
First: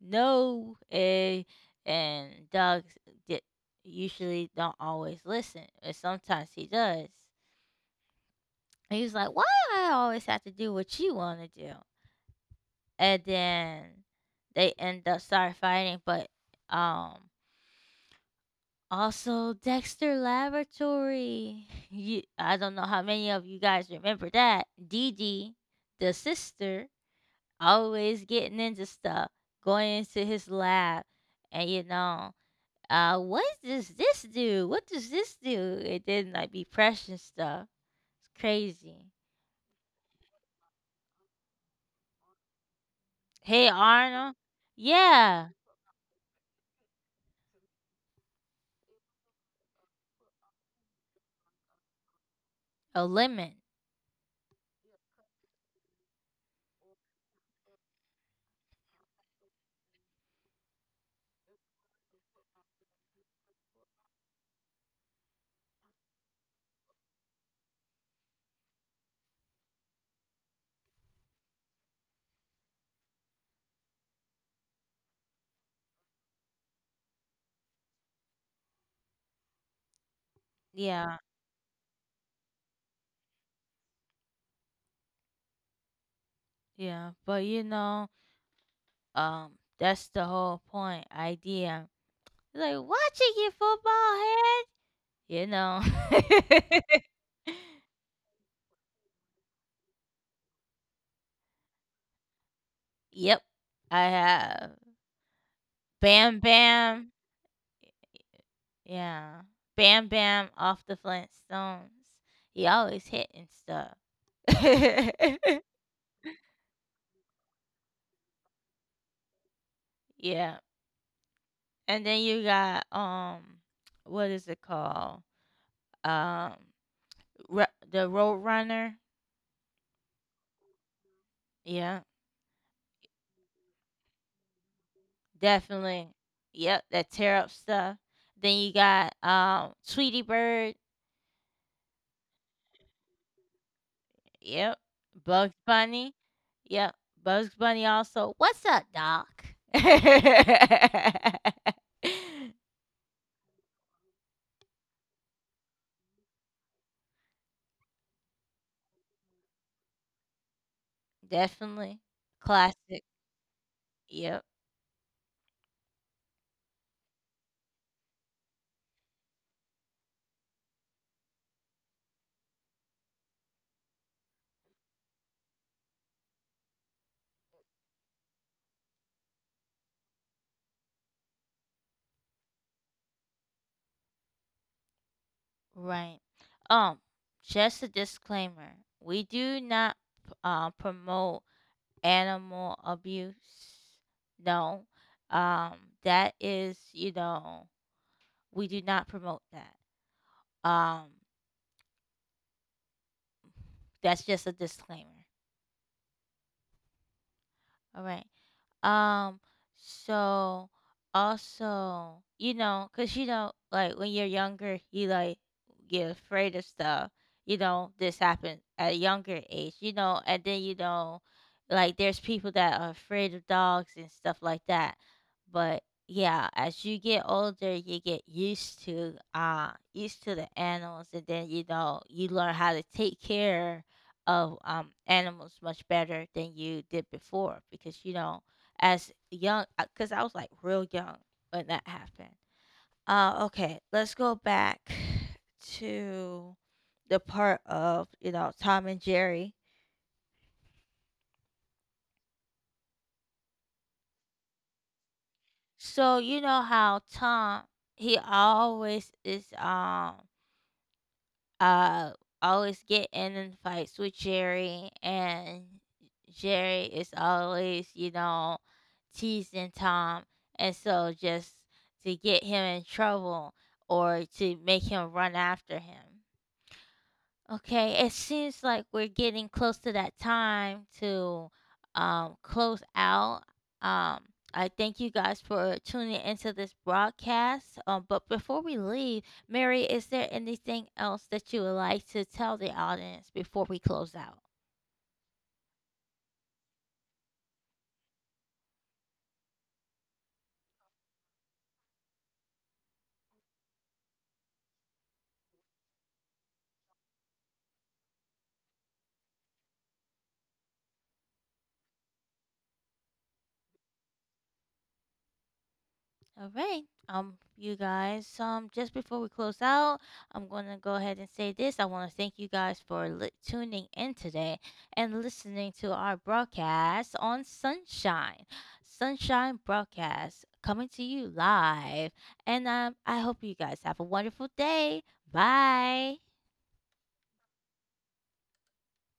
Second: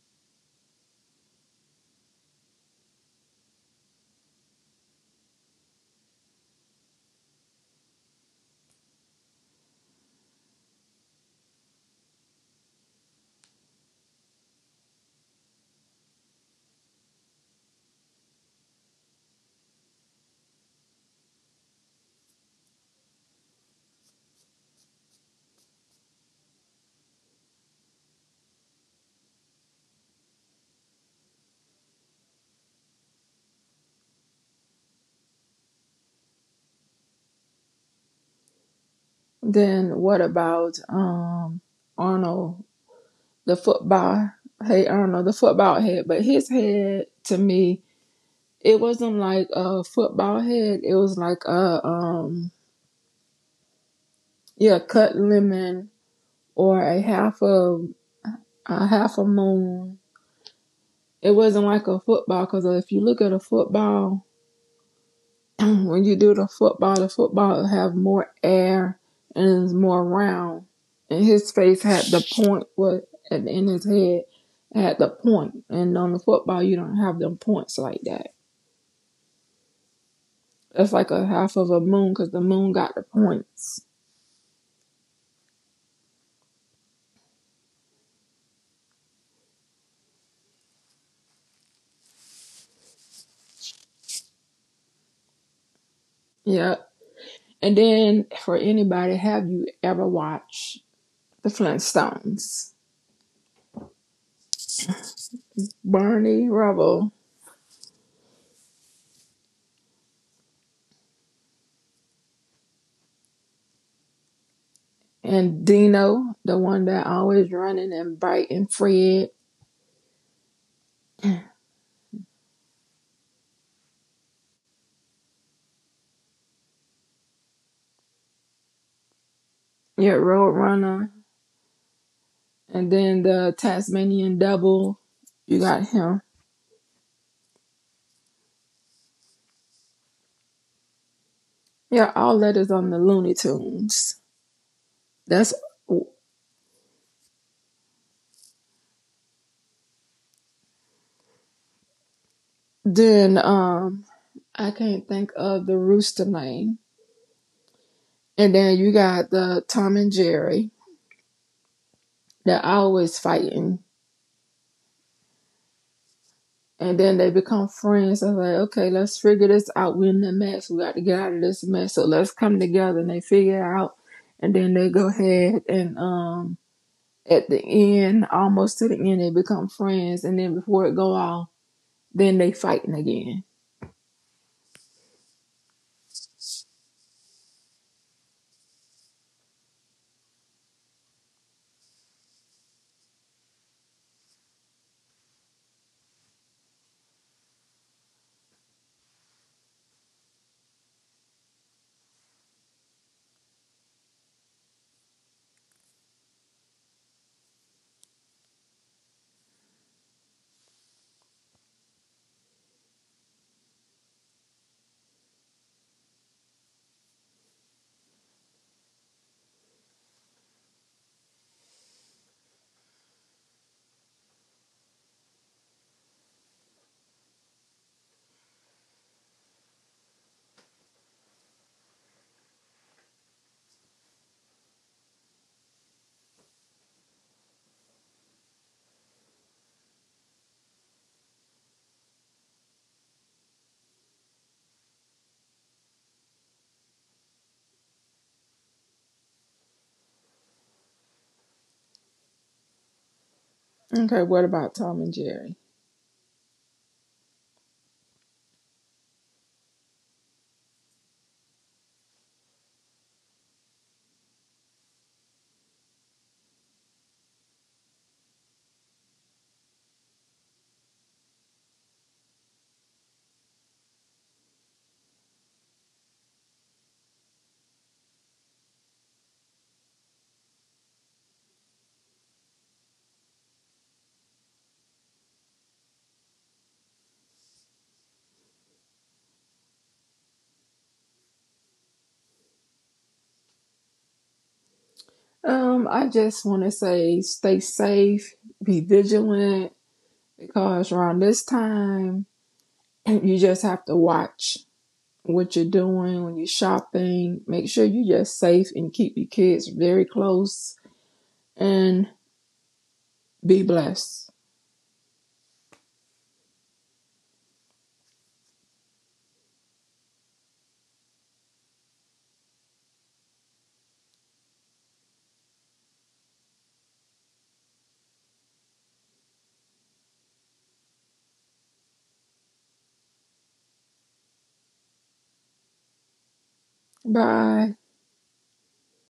no eh, and dogs di- usually don't always listen, and sometimes he does, and he's like, why I always have to do what you want to do? And then they end up start fighting. But um, also dexter laboratory. [LAUGHS] You, I don't know how many of you guys remember that, Dee Dee, the sister, always getting into stuff, going into his lab, and you know, uh, what does this do? What does this do? It didn't like be pressing stuff. It's crazy. Then what about um Arnold the Hey football— Arnold. hey Arnold the Yeah. football head, but his head to me, it wasn't like a football head, it was like a um A limit. yeah, cut lemon or a half of a half a moon. It wasn't like a football because if you look at a football, [CLEARS THROAT] when you do the football, the football have more air and is more round. And his face had the point— what at the end his head had the point, and on the football you don't have them points like that. That's like Yeah. a half of a moon because the moon got the points. Yeah. But you know, um, that's the whole point, idea. Like watching your football head. You know. Yeah. And [LAUGHS] then for anybody, have you ever watched the Flintstones? Yep. I have. Bam Barney Bam. Rubble Yeah. Bam Bam off the Flintstones. He always hitting stuff. and [LAUGHS] Dino, the one that always running and biting Fred, Yeah. And then you got um what is it called? Um Ru- the Road Runner. your Roadrunner, Yeah. and then the Tasmanian Devil. You got Definitely. him. Yep, that tear up stuff. Then you got um Tweety Bird. Yeah, all letters on the Looney Tunes. Yep. That's— Bugs Bunny. Yep. Bugs Bunny also. What's up, Doc? [LAUGHS] then. Um, I can't think of the rooster name. And then you got the Tom and Jerry. Definitely. They're Classic. always fighting Yep. and then they become friends. I was like, "Okay, let's figure this out. We're in the mess. We got to get out of this mess. So let's come together." And they figure it out. And then they go ahead and um at the end, almost to the end, they become friends. And then before it go on, then they fighting again. Right. Um, just a disclaimer. We do not uh, promote animal abuse. No. Um, that is, you know, we do not promote that. Um, that's just a disclaimer. All right. Um, so also, you know, 'cause you know, like when you're younger, you like get afraid of stuff. You know, this happened at a younger age. You know, and then you know, like there's people that are afraid of dogs and stuff like that. But yeah, as you get older, you get used to uh used to the animals, and then you know, you learn how to take care of um animals much better than you did before because you know, as young, because I was like real young when that happened. Uh, okay, let's go back to the part of, you know, Tom and Jerry. Okay, what about Tom and Jerry? So you know how Tom, he always is um uh always getting in fights with Jerry, and Jerry is always, you know, teasing Tom, and so just to get him in trouble or to make him run after him. Okay, it seems like we're getting close to that time to, um, close out. Um, I thank you guys for tuning into this broadcast. Um, but before we leave, Mary, is there anything else that you would like to tell the audience before we close out? Um, I just want to say stay safe, be vigilant, because around this time you just have to watch what you're doing when you're shopping. Make sure you are just safe and keep your kids very close and be blessed. All right. Um, you guys, um, just before we close out, I'm going to go ahead and say this. I want to thank you guys for li- tuning in today and listening to our broadcast on Sunshine. Sunshine broadcast coming to you live. And um, I hope you guys have a wonderful day. Bye. Bye.